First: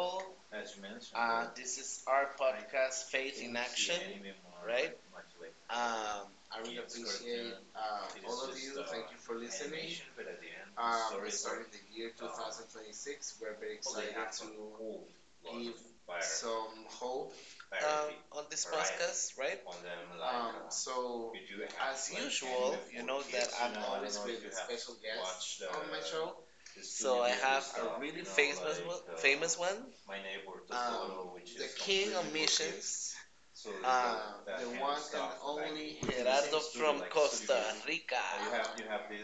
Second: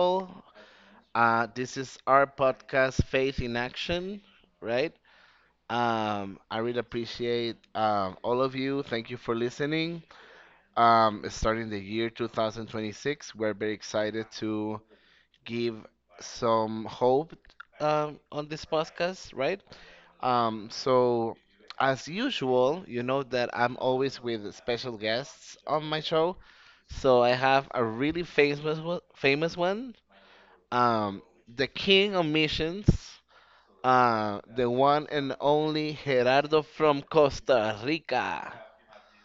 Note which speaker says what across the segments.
Speaker 1: Paul. This is our podcast, Faith in Action, right? I really appreciate all of you. Thank you for listening. Starting the year 2026, we're very excited to give some hope on this podcast, right? So, as usual, you know that I'm always with special guests on my show. So I have a really famous one, famous one. Um, the king of missions, the one and only Gerardo from Costa Rica.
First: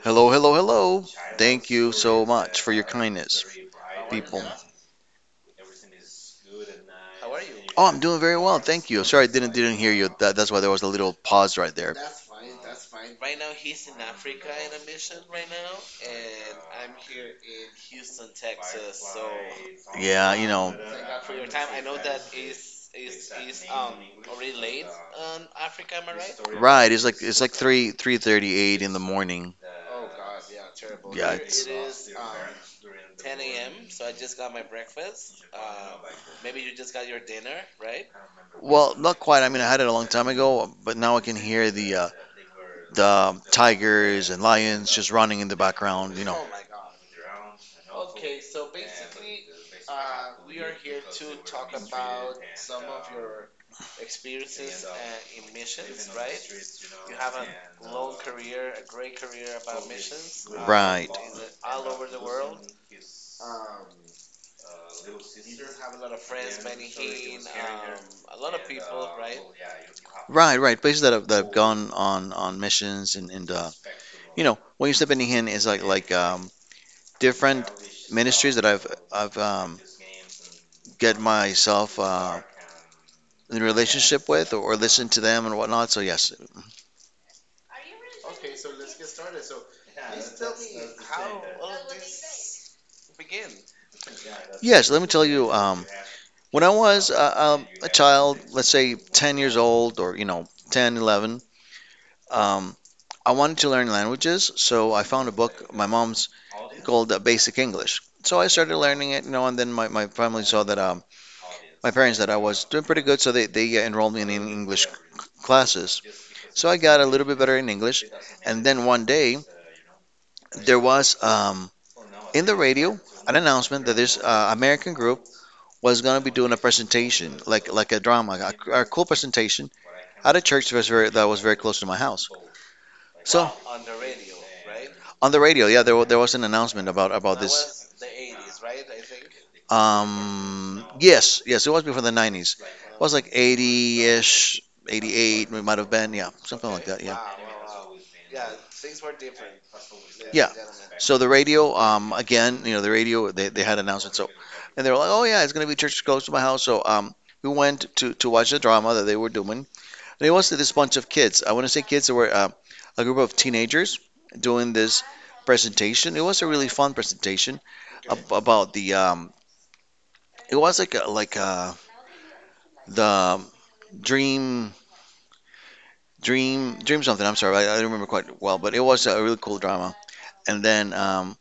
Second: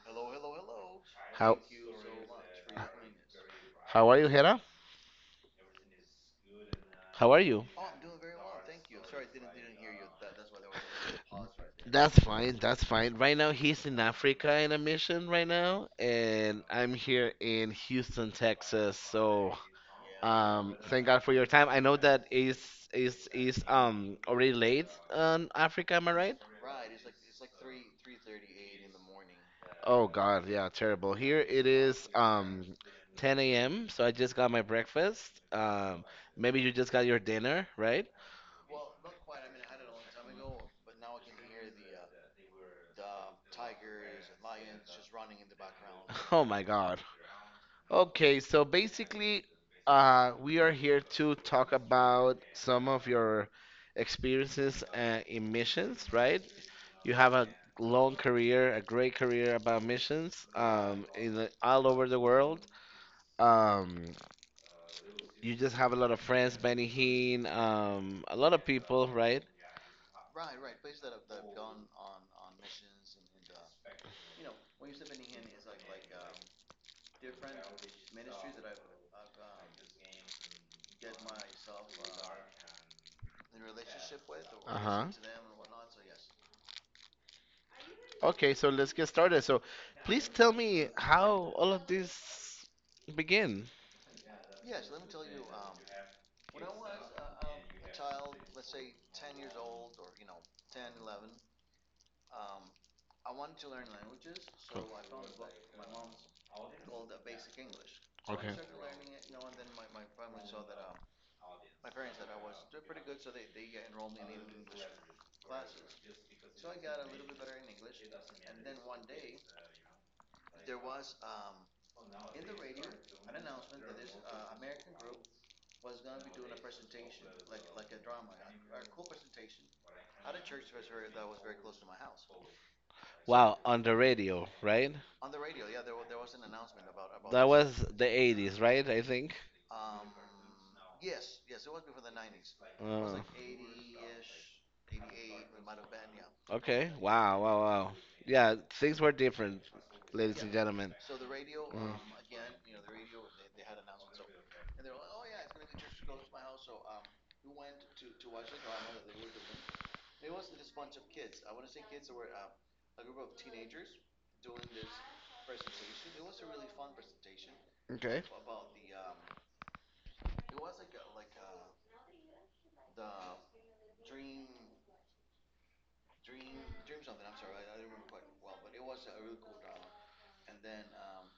Speaker 2: Hello, hello, hello.
Speaker 1: How
Speaker 2: Thank you so much for your kindness.
Speaker 1: how are you, Gerardo? How are you?
Speaker 2: Oh, I'm doing very well. Thank you. Sorry, I didn't hear you. That's why there was a little pause right there.
Speaker 1: That's fine. That's fine. Right now, he's in Africa in a mission right now, and I'm here in Houston, Texas. So.
Speaker 2: Yeah, you know,
Speaker 1: Thank God for your time. I know that is already late on Africa. Am I right?
Speaker 2: right. It's like three thirty eight in the morning.
Speaker 1: Oh God, yeah, terrible.
Speaker 2: Yeah,
Speaker 1: Here it
Speaker 2: it's
Speaker 1: is 10 a.m. So I just got my breakfast. Maybe you just got your dinner, right?
Speaker 2: well, not quite. I mean, I had it a long time ago, but now I can hear the tigers and lions just running in the background.
Speaker 1: Oh my God. Okay, so basically, we are here to talk about some of your experiences in missions, right? You have a long career, a great career about missions,
Speaker 2: Right.
Speaker 1: all over the world. Um, you just have a lot of friends, Benny Hinn, a lot of people,
Speaker 2: to
Speaker 1: right?
Speaker 2: Right, right. Places that have gone on missions and you of know when you step in here is like different ministries that I've um, and get myself and in a and yeah, relationship with or
Speaker 1: Uh huh.
Speaker 2: listen to them and whatnot. So yes, yeah.
Speaker 1: Okay, so let's get started. So, please tell me how all of this began.
Speaker 2: Yes. Let me tell you. Um, when I was a child, let's say 10 years old or you know 10, 11, um, I wanted to learn languages, so I found a book, my mom's, called Basic English. So I
Speaker 1: Okay.
Speaker 2: started learning it, and then my family saw that, my parents, that I was doing pretty good, so they enrolled me in English classes. So I got a little bit better in English, and then one day there was in the radio an announcement that this American group was going to be doing a presentation, like a drama, a cool presentation at a church that was very close to my house. So
Speaker 1: Wow, on the radio, right?
Speaker 2: on the radio, yeah, there was an announcement about
Speaker 1: That was
Speaker 2: this.
Speaker 1: the 80s, right? I think.
Speaker 2: Yes, yes, it was before the 90s.
Speaker 1: It
Speaker 2: It was
Speaker 1: Uh,
Speaker 2: like 80-ish, 88. We might have been, yeah, something like
Speaker 1: okay.
Speaker 2: that, yeah.
Speaker 1: Wow, wow, wow. Yeah, things were different, ladies, yeah,
Speaker 2: Yeah.
Speaker 1: and gentlemen.
Speaker 2: So the radio,
Speaker 1: Uh,
Speaker 2: again, the radio, they had announcements. So, and they were like, oh yeah, it's gonna be church close to my house. So, we went to watch the drama that they were doing, and it was this bunch of kids. I want to say kids that were a group of teenagers doing this presentation. It was a really fun presentation.
Speaker 1: okay.
Speaker 2: Ab- about the It was like the dream dream something. I'm sorry, I don't remember quite well, but it was a really cool drama. And then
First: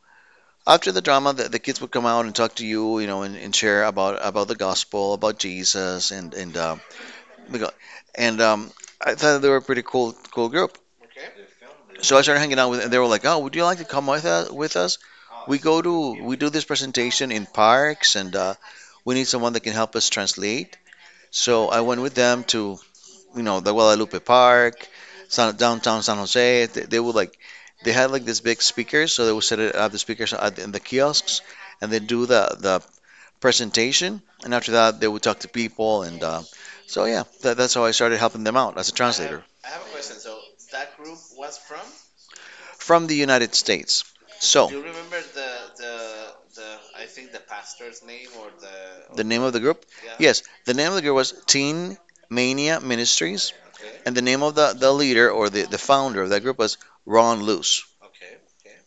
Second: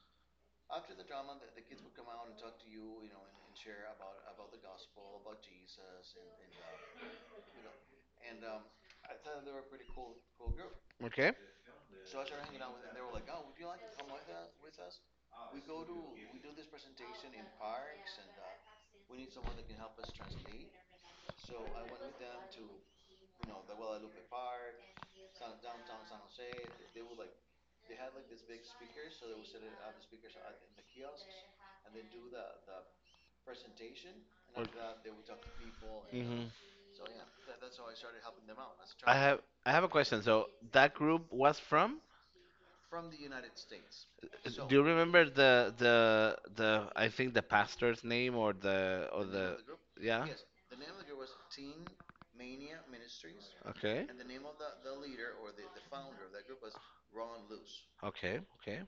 Speaker 2: after the drama, the kids would come out and talk to you, and share about the gospel, about Jesus, and we got- and um, I thought they were a pretty cool group.
Speaker 1: Okay. And
Speaker 2: So I started hanging out with, and they were like, "Oh, would you like to come with us? With us? We go to we do this presentation in parks, and we need someone that can help us translate." So I went with them to the Guadalupe Park, downtown San Jose. They had like this big speakers, so they would set it up the speakers at, in the kiosks, and they do the presentation, and after that they would talk to people, and
Speaker 1: mm-hmm.
Speaker 2: so yeah, that's how I started helping them out as a
Speaker 1: I have
Speaker 2: translator
Speaker 1: attractive. I have a question. So that group was from?
Speaker 2: from the United States. So,
Speaker 1: Do you remember the, I think, the pastor's name, or the
Speaker 2: the or
Speaker 1: or
Speaker 2: name
Speaker 1: the
Speaker 2: of the group,
Speaker 1: yeah?
Speaker 2: yes, the name of the group was Teen Mania Ministries.
Speaker 1: Okay.
Speaker 2: And the name of the leader or the founder of that group was Ron Luce.
Speaker 1: Okay. Okay.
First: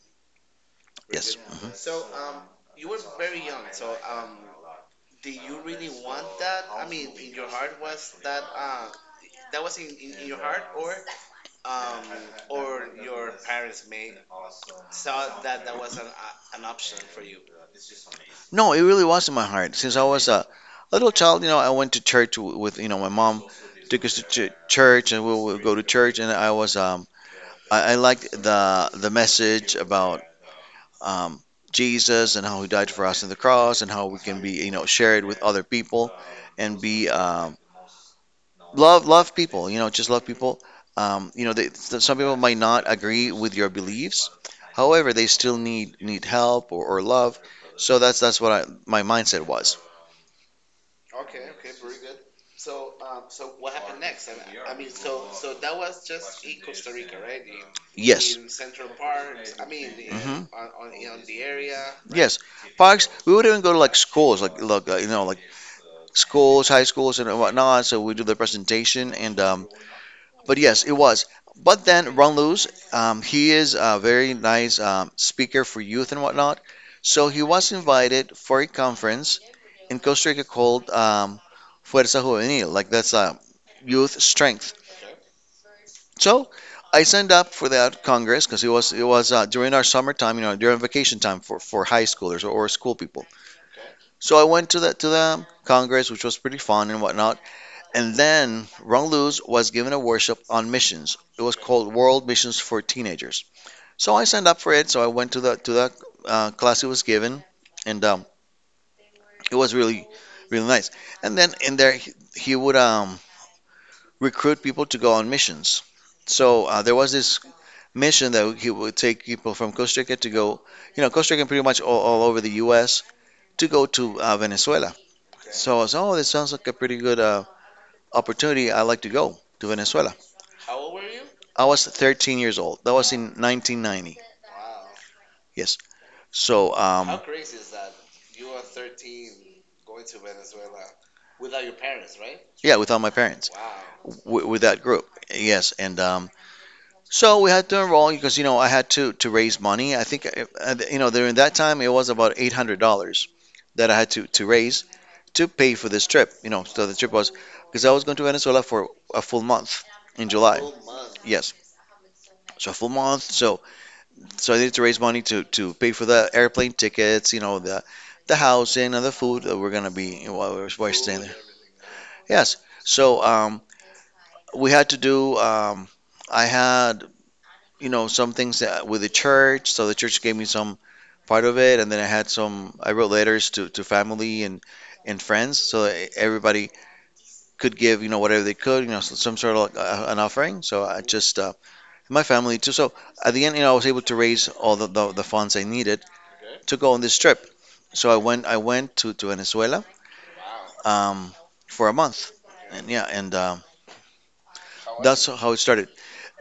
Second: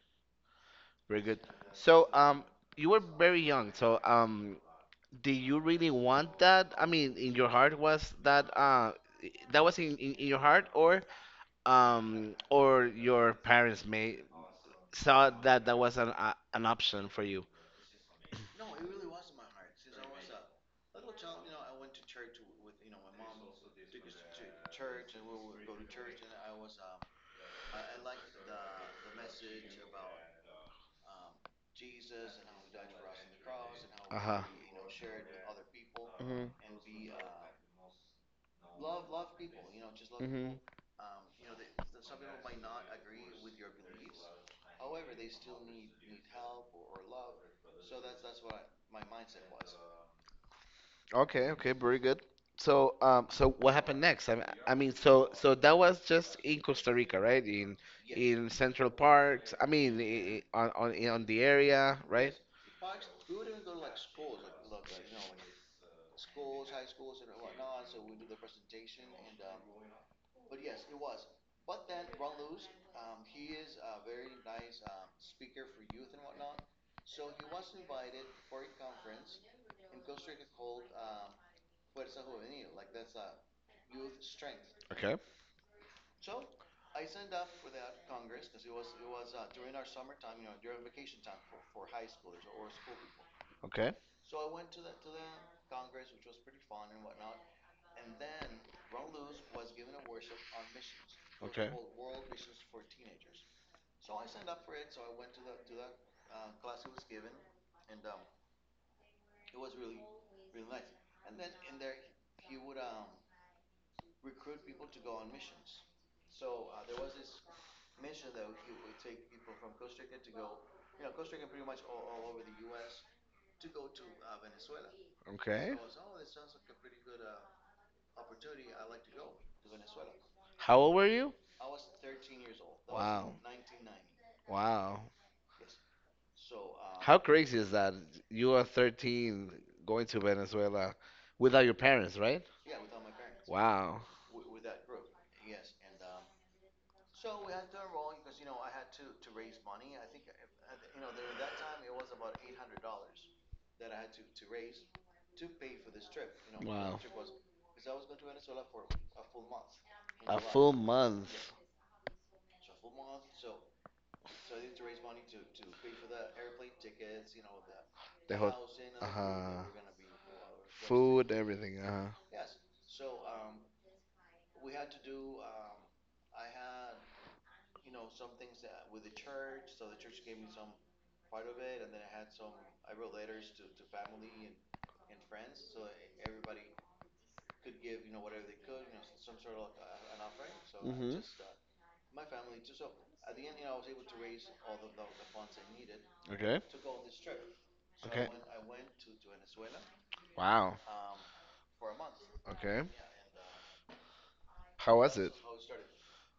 Speaker 1: Very
Speaker 2: Yes.
Speaker 1: good. So, you were very young. So, did you really want that? I mean, in your heart was that that was in your heart, or your parents may saw that that was an option for you.
Speaker 2: No, it really was in my heart. Since I was a little child, I went to church with, my mom took us to church and we would go to church. And I was, I liked the message about um, Jesus and how he died for us on the cross and how we can
Speaker 1: Uh-huh.
Speaker 2: be, shared with other people
Speaker 1: Mhm.
Speaker 2: and be, love people, just love
Speaker 1: Mhm.
Speaker 2: people. They, some people might not agree with your beliefs, however they still need help or love. So that's what my mindset was.
Speaker 1: Okay, okay, very good. So, what happened next? I mean, so that was just in Costa Rica, right? In
Speaker 2: Yes.
Speaker 1: in Central Park. I mean, i- i-
Speaker 2: Mhm.
Speaker 1: on on in- on the area, right?
Speaker 2: Yes, parks. We would even go to like schools, like schools, high schools, and whatnot. So we do the presentation, and but yes, it was. But then Ron Lewis, he is a very nice speaker for youth and whatnot. So he was invited for a conference in Costa Rica called Fuerza Juvenil, like that's youth strength.
Speaker 1: Okay,
Speaker 2: So I signed up for that congress because it was during our summertime, during vacation time for high schoolers or school people.
Speaker 1: okay,
Speaker 2: So I went to the congress, which was pretty fun and whatnot. And then Rongluz was given a workshop on missions. It was
Speaker 1: okay,
Speaker 2: called World Missions for Teenagers. So I signed up for it. So I went to the class it was given, and it was really nice. And then in there he would recruit people to go on missions. So there was this mission that he would take people from Costa Rica to go, Costa Rica pretty much all over the U.S. to go to Venezuela.
Speaker 1: okay.
Speaker 2: So I was, oh, this sounds like a pretty good opportunity. I'd like to go to Venezuela.
Speaker 1: How old were you?
Speaker 2: I was 13 years old. That was in
Speaker 1: Wow.
Speaker 2: 1990.
Speaker 1: Wow.
Speaker 2: Yes. So, How
Speaker 1: How crazy is that? You are 13 going to Venezuela without your parents, right?
Speaker 2: yeah, without my parents,
Speaker 1: Wow.
Speaker 2: with that group. Yes, and so we had to enroll because, I had to raise money. I think during that time it was about $800 that I had to raise to pay for this trip. So the
Speaker 1: Wow.
Speaker 2: trip was because I was going to Venezuela for a full month in A
Speaker 1: A
Speaker 2: July.
Speaker 1: full month.
Speaker 2: Yes, so a full month. So I needed to raise money to pay for the airplane tickets, the
Speaker 1: The
Speaker 2: the
Speaker 1: whole.
Speaker 2: housing
Speaker 1: Uh
Speaker 2: and the food that
Speaker 1: huh.
Speaker 2: we're gonna be while we're staying
Speaker 1: Food,
Speaker 2: there.
Speaker 1: everything. Uh huh.
Speaker 2: Yes. So we had to do. I had some things with the church. So the church gave me some part of it, and then I had some. I wrote letters to family and friends, so that everybody could give whatever they could, some sort of like, an offering. So I
Speaker 1: Mhm.
Speaker 2: just my family too. So at the end, I was able to raise all the funds I needed
Speaker 1: Okay.
Speaker 2: to go on this trip. So I
Speaker 1: Okay.
Speaker 2: went I went to Venezuela
Speaker 1: Wow.
Speaker 2: um, for a month,
Speaker 1: Okay.
Speaker 2: and yeah, and
Speaker 1: How was
Speaker 2: that's
Speaker 1: it?
Speaker 2: how it started.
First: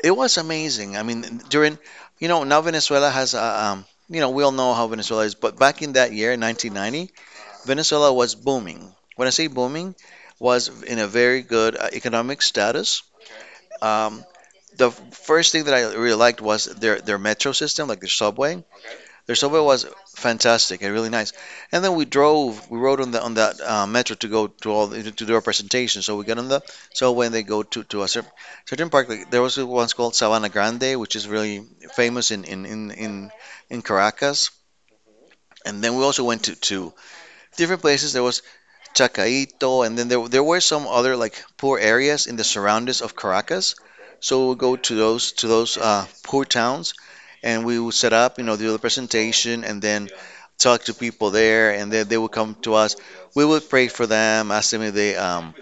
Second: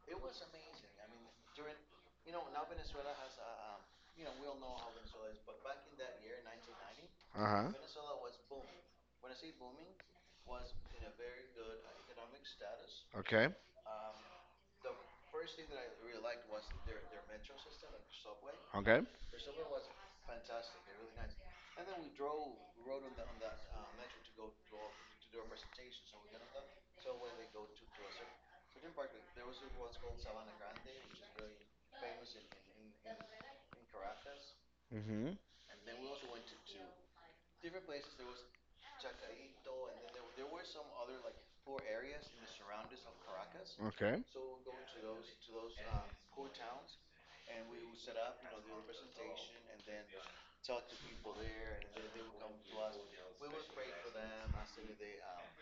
Speaker 2: It was amazing. I mean, during you know now Venezuela has a we all know how Venezuela is, but back in that year, 1990,
Speaker 1: Uh huh.
Speaker 2: Venezuela was booming. When I say booming, was in a very good economic status.
Speaker 1: Okay.
Speaker 2: Um, the first thing that I really liked was their metro system, like their subway.
Speaker 1: Okay.
Speaker 2: Their subway was fantastic and really nice. And then we drove. We rode on that metro to go to do our presentation. So we got on the subway and they go to a certain park. Like, there was one called Sabana Grande, which is really famous in Caracas.
Speaker 1: Mhm.
Speaker 2: And then we also went to different places. There was Chacaito, and then there were some other like poor areas in the surroundings of Caracas.
Speaker 1: Okay.
Speaker 2: So we'll go to those poor towns, and we would set up, do the presentation, and then talk to people there, and then they would come to us. We would pray for them, ask them if they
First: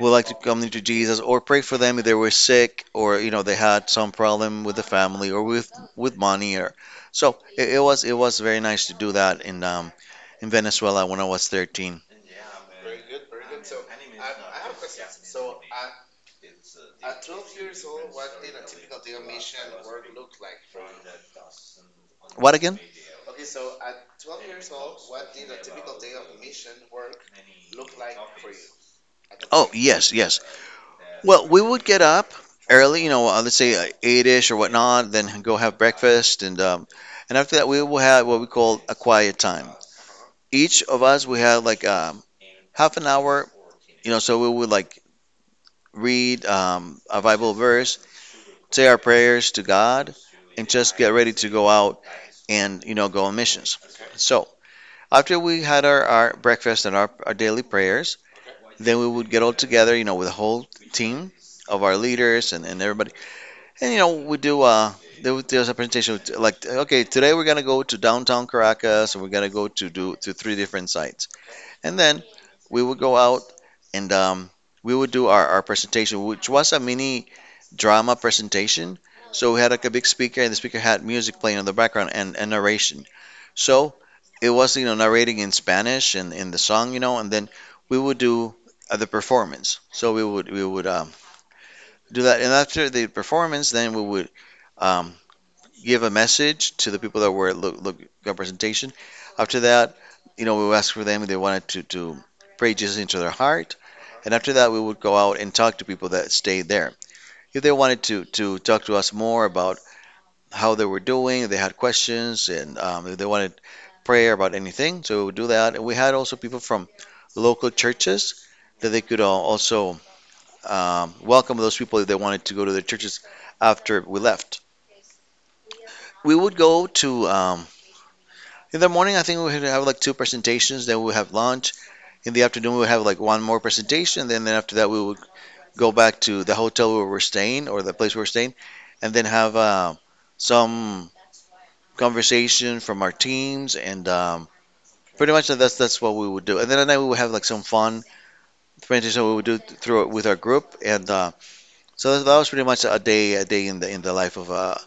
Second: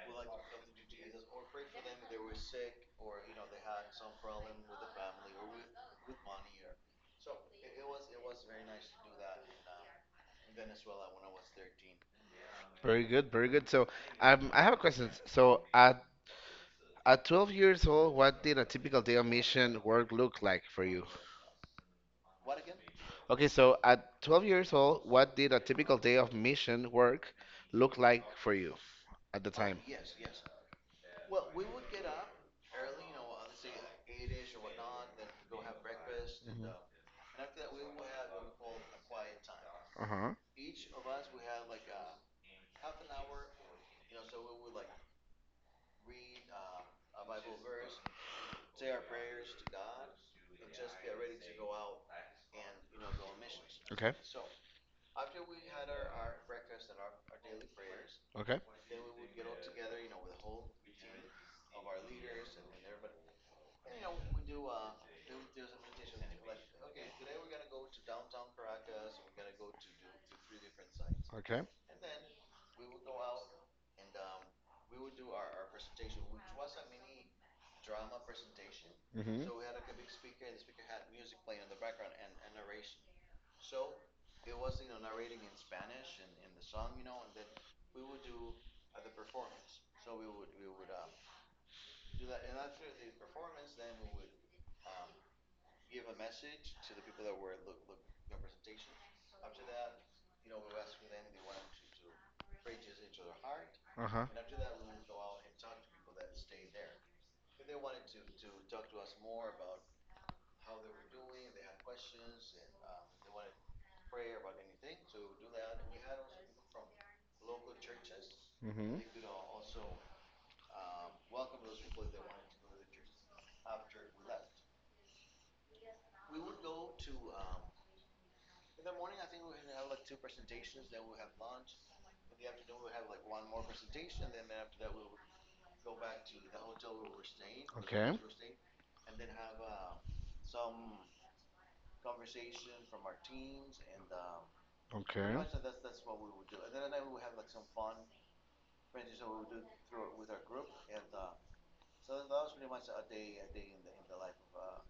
Speaker 2: would like to come into Jesus, or pray for them if they were sick, or they had some problem with the family or with money, or so it was very nice to do that in Venezuela when I was 13.
Speaker 1: Very good. Very good. So, I have a question. So, at 12 years old, what did a typical day of mission work look like for you?
Speaker 2: What again?
Speaker 1: Okay, so at 12 years old, what did a typical day of mission work look like for you at the
Speaker 2: Oh,
Speaker 1: time?
Speaker 2: yes, yes. Well, we would get up early, let's say eight-ish or whatnot, then go have breakfast,
Speaker 1: Mhm.
Speaker 2: and after that we will have what we call a quiet time.
Speaker 1: Uh-huh.
Speaker 2: Each of us we had like half an hour, So we would like read a Bible verse, say our prayers to God, and just get ready to go out and go on missions.
Speaker 1: Okay.
Speaker 2: So after we had our breakfast and our daily prayers,
Speaker 1: Okay.
Speaker 2: then we would get all together, with a whole team of our leaders and everybody. And, you know, we do, there was a presentation with, like, okay, today we're going to go to downtown Caracas and we're going to go to do to three different sites.
Speaker 1: Okay.
Speaker 2: And then we would go out and we would do our presentation, which was a mini drama presentation.
Speaker 1: Mm-hmm.
Speaker 2: So we had like a big speaker and the speaker had music playing in the background and narration. So it was, you know, narrating in Spanish and in the song, you know, and then we would do the performance. So we would do that, and after the performance, then we would um, give a message to the people that were look got presentation. After that, you know, we would ask for them if they wanted to pray Jesus into their heart,
Speaker 1: Uh-huh.
Speaker 2: and after that, we would go out and talk to people that stayed there. If they wanted to talk to us more about how they were doing. They had questions and if they wanted prayer about anything. So we would do that. And we had also people from local churches that
Speaker 1: Mm-hmm.
Speaker 2: they could also welcome those people if they wanted to go to their churches after we left. We would go to, in the morning, I think we would have like two presentations. Then we would have lunch. In the afternoon, we would have like one more presentation. Then after that, we would go back to the hotel where we were staying or the
Speaker 1: Okay.
Speaker 2: place we were staying and then have some conversation from our teams, and
Speaker 1: Okay.
Speaker 2: pretty much that's what we would do. And then at night we would have like some fun presentation we would do through it with our group, and so that was pretty much a day in the life of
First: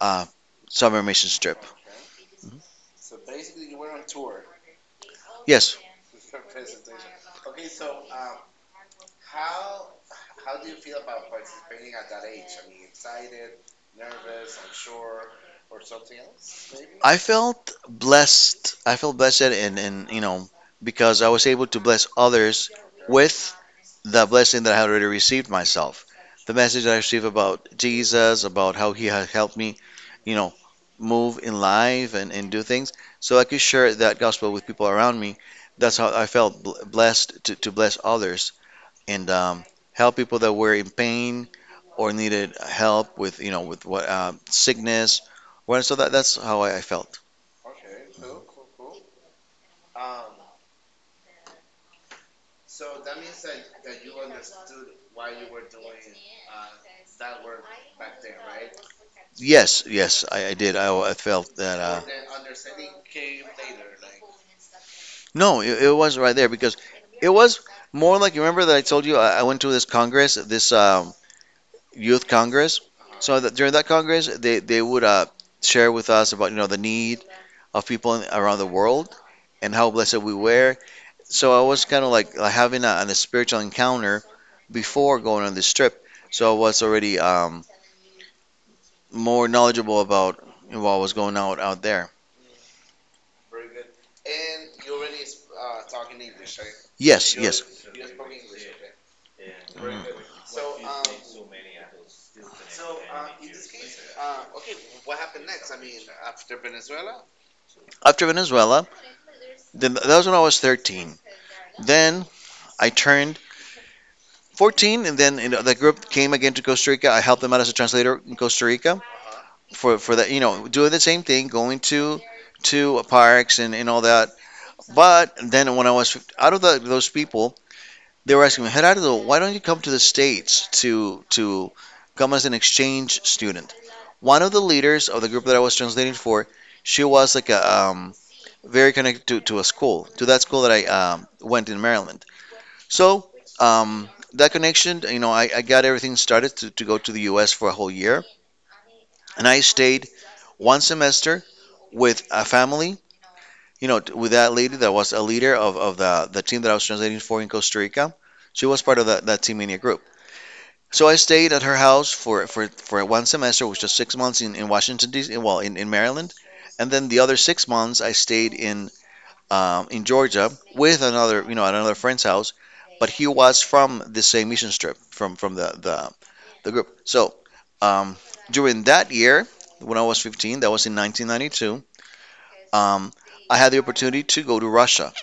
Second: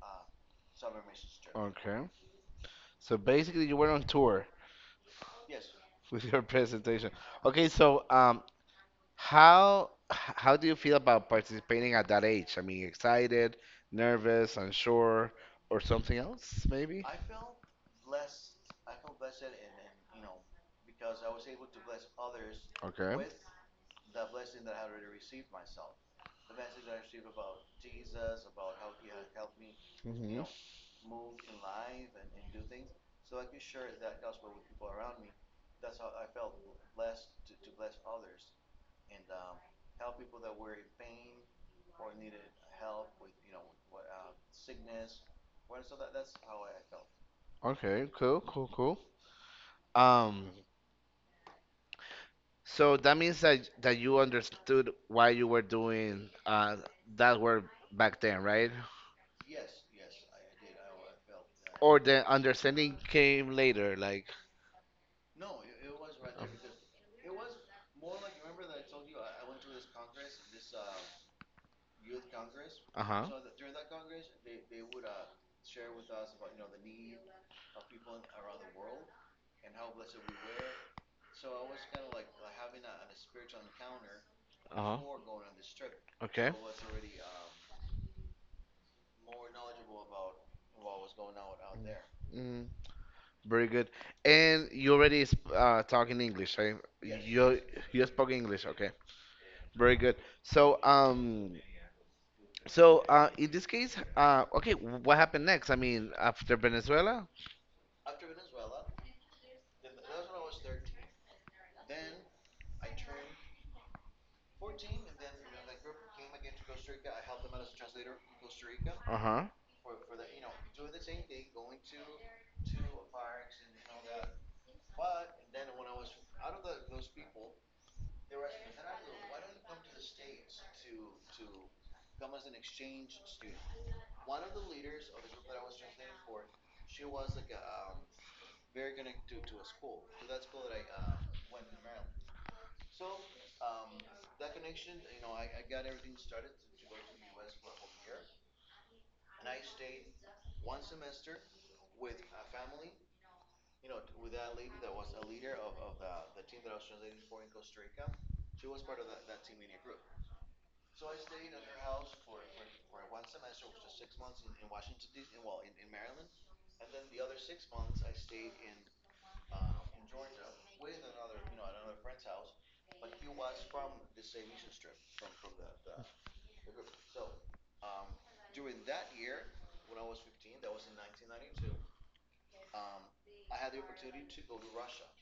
Speaker 2: a summer mission trip.
Speaker 1: Okay. So basically, you went on tour
Speaker 2: Yes,
Speaker 1: with your presentation. Okay, how do you feel about participating at that age? I mean, excited, nervous, unsure, or something else, maybe?
Speaker 2: I felt blessed. I felt blessed, and you know because I was able to bless others
Speaker 1: Okay.
Speaker 2: with the blessing that I had already received myself. The message I received about Jesus, about how He had helped me, you
Speaker 1: Hmm.
Speaker 2: know, move in life and do things. So I could share that gospel with people around me. That's how I felt blessed to bless others and help people that were in pain or needed help with, you know, with what sickness. Well, so that, that's how I felt.
Speaker 1: Okay, cool, cool, cool. Um, so that means that that you understood why you were doing that work back then, right?
Speaker 2: Yes, yes, I did. I felt that.
Speaker 1: Or
Speaker 2: Uh,
Speaker 1: the understanding came later, like,
Speaker 2: No, it was right there because it was more like you remember that I told you I went to this congress, this youth congress.
Speaker 1: uh-huh,
Speaker 2: So that during that congress, they would share with us about you know the need of people in, around the world and how blessed we were. So I was kind of like having a spiritual encounter
Speaker 1: uh-huh,
Speaker 2: before going on this trip.
Speaker 1: okay.
Speaker 2: So I was already more knowledgeable about what was going out there.
Speaker 1: Very good. And you already sp talking English, right?
Speaker 2: Yes, yes.
Speaker 1: You you spoke English, okay? Very good.
Speaker 2: Mhm.
Speaker 1: So um, so, in this case, okay, what happened next? I mean, after Venezuela?
Speaker 2: After Venezuela, then that was when I was 13. Then I turned 14, and then in the group came again to Costa Rica. I helped them out as a translator in Costa Rica
Speaker 1: Uh-huh.
Speaker 2: for that, you know, doing the same thing, going to parks and all that. But then when I was out of the, those people, they were asking me, Gerardo, why don't you come to the States to come as an exchange student? One of the leaders of the group that I was translating for, she was like a very connected to a school, to that school that I went in Maryland. So um, that connection, you know, I got everything started to go to the U.S. for a whole year, and I stayed one semester with a family, you know, with that lady that was a leader of the team that I was translating for in Costa Rica. She was part of that, that Team India group. So I stayed at her house for one semester, which was 6 months in Washington, D.C., well, in Maryland. And then the other 6 months I stayed in Georgia with another, you know, at another friend's house, but he was from the same mission trip from the group. So um, during that year, when I was 15, that was in 1992. Um, I had the opportunity to go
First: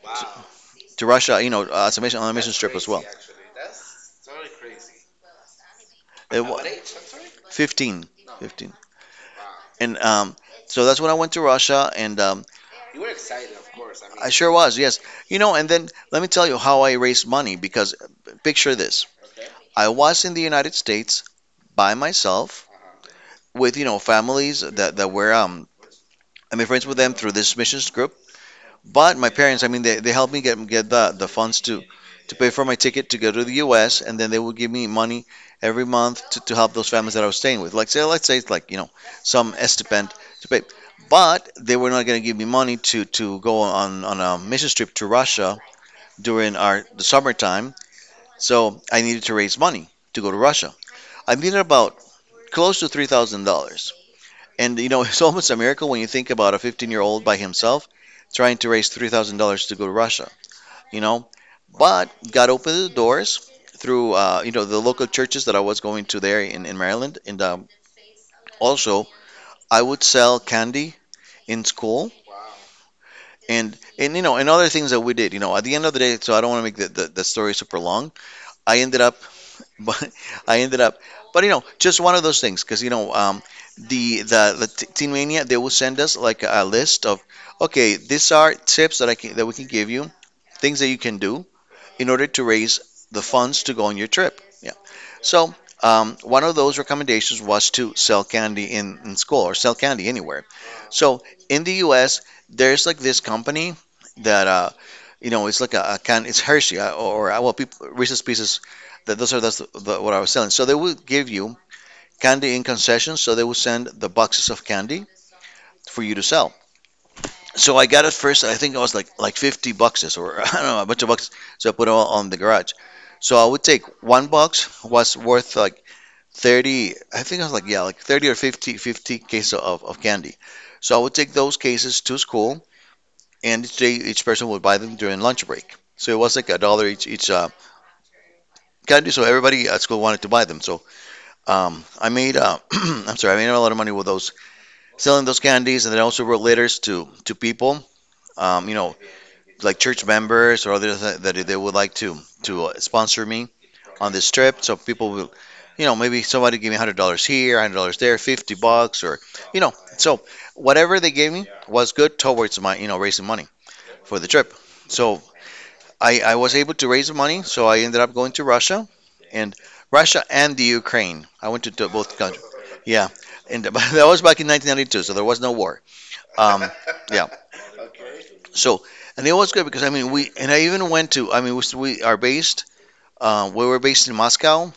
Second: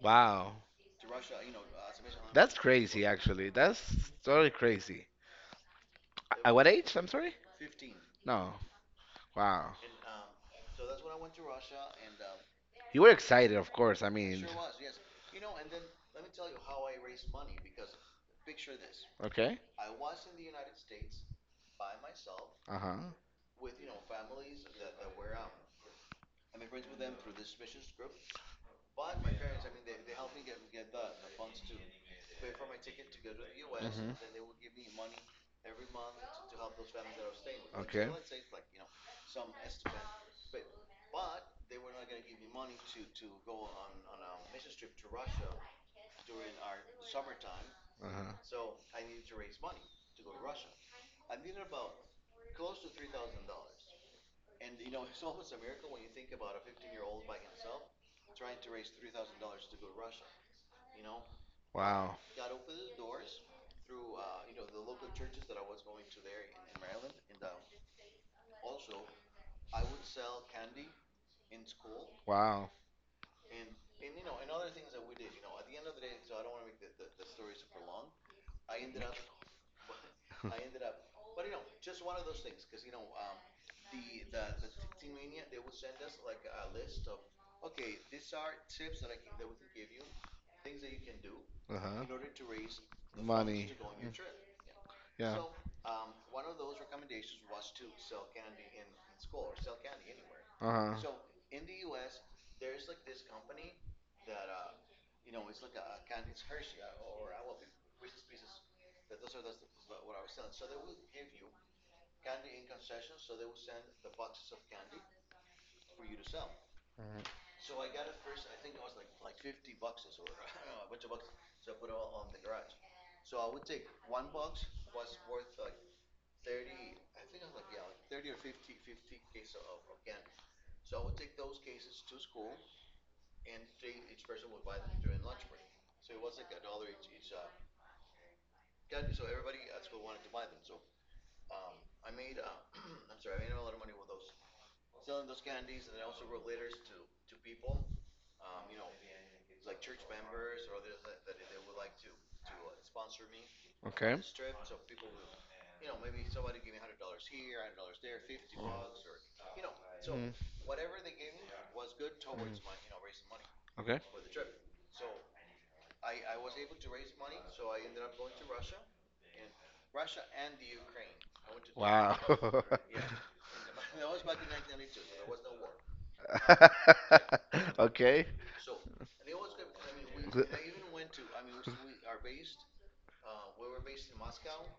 Speaker 1: Wow,
Speaker 2: to Russia, you know, as a mission on a mission
Speaker 1: that's
Speaker 2: trip as well.
Speaker 1: crazy, actually. That's totally crazy.
Speaker 2: It
Speaker 1: At
Speaker 2: wa-
Speaker 1: what age? I'm sorry.
Speaker 2: 15,
Speaker 1: No.
Speaker 2: 15,
Speaker 1: Wow.
Speaker 2: and so that's when I went to Russia, and
Speaker 1: You were excited, of course. I
Speaker 2: I
Speaker 1: mean,
Speaker 2: sure was, yes. You know, and then let me tell you how I raised money because picture this.
Speaker 1: okay.
Speaker 2: I was in the United States by myself
Speaker 1: Uh-huh.
Speaker 2: with you know families that that were I made friends with them through this missions group. But my parents, I mean, they helped me get the funds to pay for my ticket to go to the U.S.
Speaker 1: Mhm.
Speaker 2: and then they would give me money every month to help those families that I was staying with. Like say
Speaker 1: Okay.
Speaker 2: let's say it's like you know some stipend to pay. But they were not going to give me money to go on a missions trip to Russia during our the summertime.
Speaker 1: Uh-huh.
Speaker 2: So I needed to raise money to go to Russia. I needed about close to $3,000. And you know, it's almost a miracle when you think about a 15-year-old by himself trying to raise $3,000 to go to Russia, you know. But
Speaker 1: Wow.
Speaker 2: God opened the doors through, you know, the local churches that I was going to there in Maryland. And also, I would sell candy in school.
Speaker 1: Wow.
Speaker 2: And you know and other things that we did you know at the end of the day so I don't want to make the story super long I ended up but I ended up, but you know, just one of those things because you know, the Teen Mania they will send us like a list of, okay, these are tips that I can that we can give you, things that you can do
Speaker 1: Uh-huh.
Speaker 2: in order to raise the funds to go on your trip. Yeah. So one of those recommendations was to sell candy in school or sell candy anywhere.
Speaker 1: Uh-huh.
Speaker 2: So in the U.S., there's like this company that you know it's like a can. It's Hershey or well, people, Reese's Pieces. That those are that's the, what I was selling. So they will give you candy in concessions. So they will send the boxes of candy for you to sell.
Speaker 1: Mhm.
Speaker 2: So I got it first. I think it was like 50 boxes or I don't know a bunch of boxes. So I put it all on the garage. So I would take one box was worth like 30. I think I was like yeah like 30 or 50 cases of candy. So I would take those cases to school and each day each person would buy them during lunch break. So it was like a dollar each candy. So everybody at school wanted to buy them. So I made I'm sorry, I made a lot of money with those selling those candies, and then I also wrote letters to people, you know, like church members or others that, that they would like to sponsor me on
Speaker 1: Okay.
Speaker 2: this trip. So people will, you know, maybe somebody give me $100 here, $100 there, $50, or you know, so
Speaker 1: Mhm.
Speaker 2: whatever they gave me was
Speaker 1: Mhm.
Speaker 2: good towards my you know raising money
Speaker 1: Okay.
Speaker 2: for the trip. So I was able to raise the money, so I ended up going to Russia, and Russia and the Ukraine. I went to both countries. Yeah, and that was back in 1992, so there was no war. Um,
Speaker 1: Yeah.
Speaker 2: yeah.
Speaker 1: Okay.
Speaker 2: So and it was good because I mean we
Speaker 1: Good.
Speaker 2: and I even went to I mean we are based
Speaker 1: In
Speaker 2: we were based in Moscow,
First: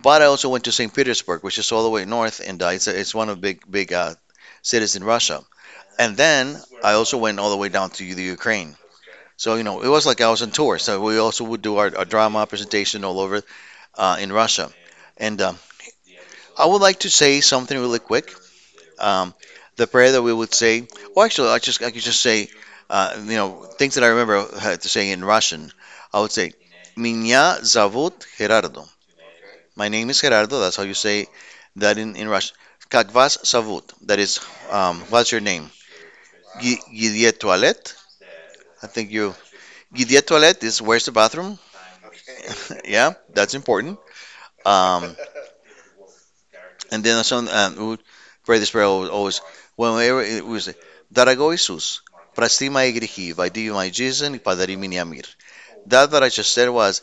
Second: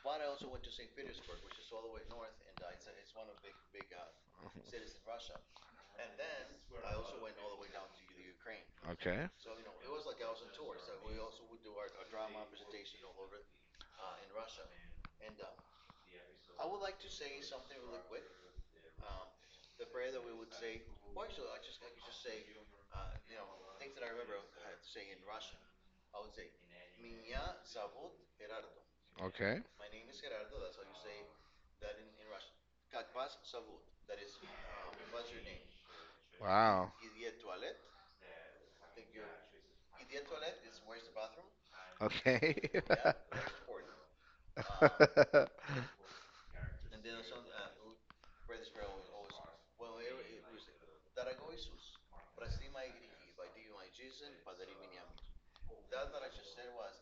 Speaker 2: but I also went to St. Petersburg, which is all the way north, and it's a, it's one of the big cities in Russia. And then I also went all the way down to the Ukraine.
Speaker 1: Okay.
Speaker 2: So, you know, it was like I was on tour. So we also would do our drama presentation all over in Russia. And I would like to say something really quick. Um, the prayer that we would say, well, actually, I could just say, you know, things that I remember had to say in Russian. I would say, "Меня зовут Gerardo."
Speaker 1: Okay.
Speaker 2: My name is Gerardo. That's how you say that in Russian. Как вас зовут? That is, what's your name?
Speaker 1: Wow.
Speaker 2: Guillet Toilet. I think you. Guillet Toilet is where's the bathroom?
Speaker 1: Okay.
Speaker 2: Yeah,
Speaker 1: Yeah.
Speaker 2: that's important. Um,
Speaker 1: Uh,
Speaker 2: and then some pray this prayer always, always. Whenever it was, Δαραγώ Isus, πραστή my γρυχή, vadi my Jesus, and padari mini amir. That I just said was,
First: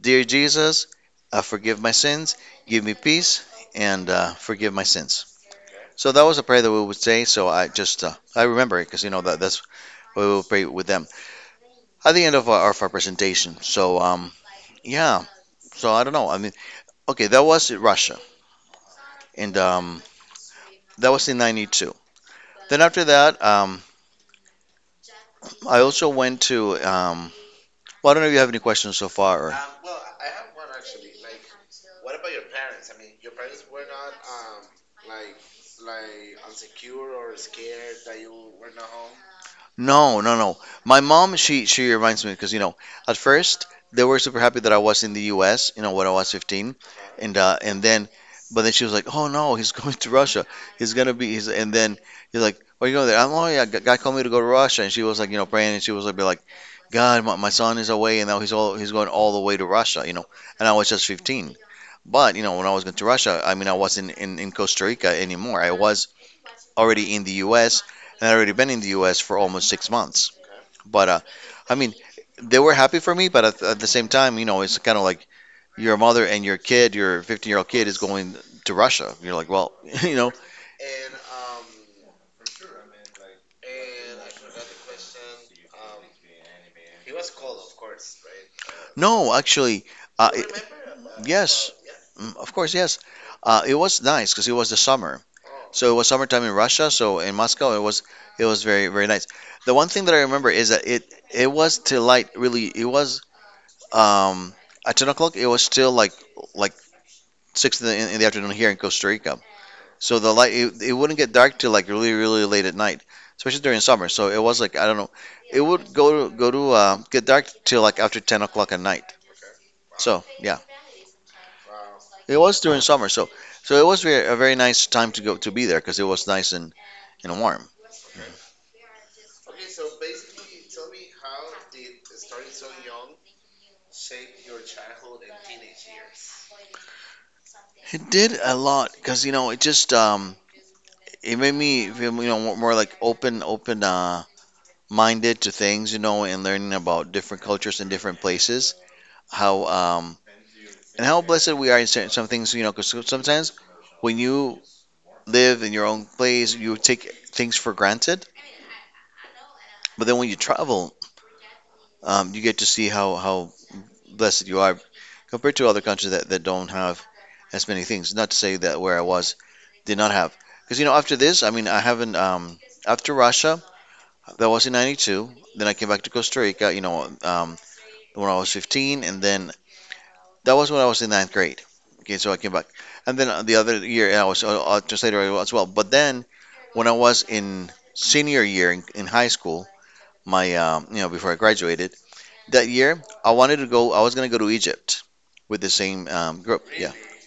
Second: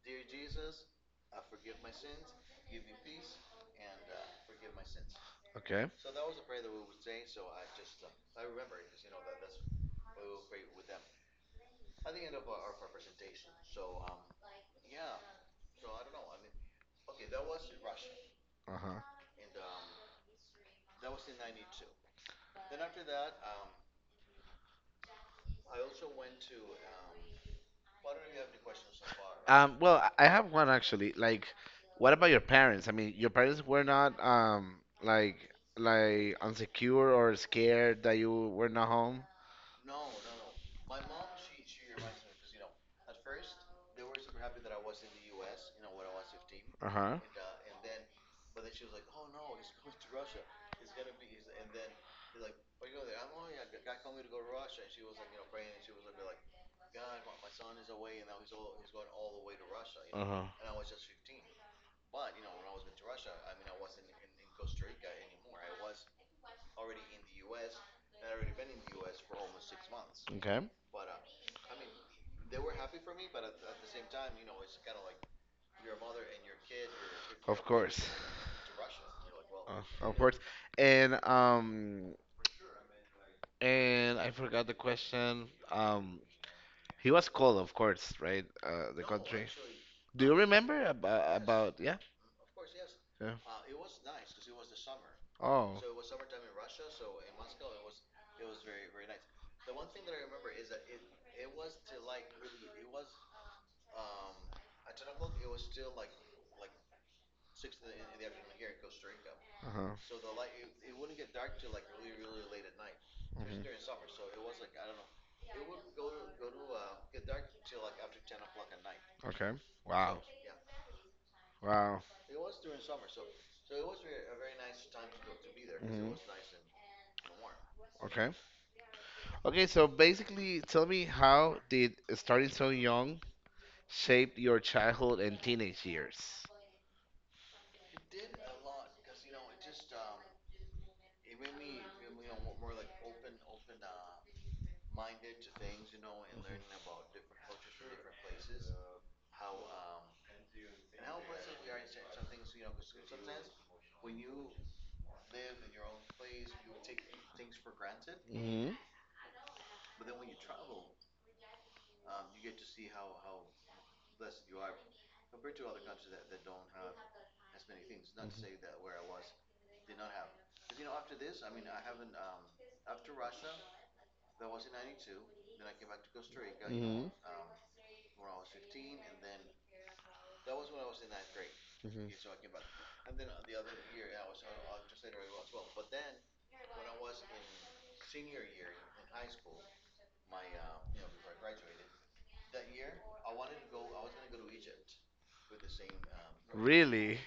Speaker 2: Dear Jesus, forgive my sins, give me peace, and forgive my sins.
Speaker 1: Okay.
Speaker 2: So that was a prayer that we would say. So I just I remember it because you know that's what we will pray with them at the end of our presentation. So yeah. So I don't know. I mean, okay, that was Russia.
Speaker 1: Uh-huh.
Speaker 2: And That was in '92. Then after that, I also went to. I don't know if you have any questions so far.
Speaker 1: Well, I have one actually. Like, what about your parents? I mean, your parents were not like like insecure or scared that you were not home.
Speaker 2: No, no, no. My mom, she reminds me because you know, at first they were super happy that I was in the U.S. You know, when I was 15,
Speaker 1: Uh huh.
Speaker 2: and uh, and then, but then she was like, "Oh no, he's going to Russia. He's gonna be." He's, and then he's like, "Where you going there?" I'm, "Oh yeah, guy called me to go to Russia," and she was like, you know, praying, and she was like, be like, "God, my son is away, and now he's all he's going all the way to Russia," you know.
Speaker 1: Uh huh.
Speaker 2: And I was just 15, but you know, when I was going to Russia, I mean, I wasn't in Costa Rica anymore. I was already in the U.S. and I already been in the U.S. for almost 6 months.
Speaker 1: Okay.
Speaker 2: But I mean, they were happy for me, but at the same time, you know, it's kind of like your mother and your kid, your 15 year
Speaker 1: Of
Speaker 2: old kid, is
Speaker 1: course.
Speaker 2: going to Russia. You're like, well, you
Speaker 1: Of
Speaker 2: know,
Speaker 1: course. And um and I forgot the question. He was cold, of course, right? The
Speaker 2: no,
Speaker 1: country.
Speaker 2: actually,
Speaker 1: Do
Speaker 2: uh,
Speaker 1: you
Speaker 2: it-
Speaker 1: remember, yes, about
Speaker 2: yes,
Speaker 1: about yeah?
Speaker 2: Mm, of course, yes.
Speaker 1: Yeah.
Speaker 2: It was nice because it was the summer,
Speaker 1: Oh.
Speaker 2: so it was summertime in Russia. So in Moscow, it was very very nice. The one thing that I remember is that it was till light. Really, it was um, at 10 o'clock. It was still like six in in the afternoon here in Costa Rica.
Speaker 1: Uh huh.
Speaker 2: So the light it wouldn't get dark till like really really late at night, especially
Speaker 1: Hmm.
Speaker 2: during summer. So it was like I don't know, it would go to get dark till like after 10 o'clock at night.
Speaker 1: Okay. Wow.
Speaker 2: So yeah,
Speaker 1: Wow.
Speaker 2: it was during summer. So so it was very, a very nice time to go to be there because it
Speaker 1: Hmm.
Speaker 2: was nice and warm.
Speaker 1: Okay. Okay. So basically, tell me, how did starting so young shape your childhood and teenage years?
Speaker 2: It did a lot because you know it just it made me feel you know more like open minded to things you know and learning about different cultures and different places. How um how blessed we are in certain some things, you know, because sometimes when you live in your own place, you take things for granted.
Speaker 1: Mm-hmm.
Speaker 2: But then when you travel, you get to see how blessed you are compared to other countries that don't have as many things. Not to say that where I was did not have. Because, you know, after this, I mean, I haven't, after Russia, that was in 92. Then I came back to Costa Rica, you
Speaker 1: Mm-hmm.
Speaker 2: know, when I was 15. And then that was when I was in ninth grade.
Speaker 1: Hmm.
Speaker 2: Okay, so I came back, and then the other year I was a translator as well. But then, when I was in senior year in high school, my you know before I graduated that year, I wanted to go. I was gonna go to Egypt with the same group. Yeah.
Speaker 1: Really?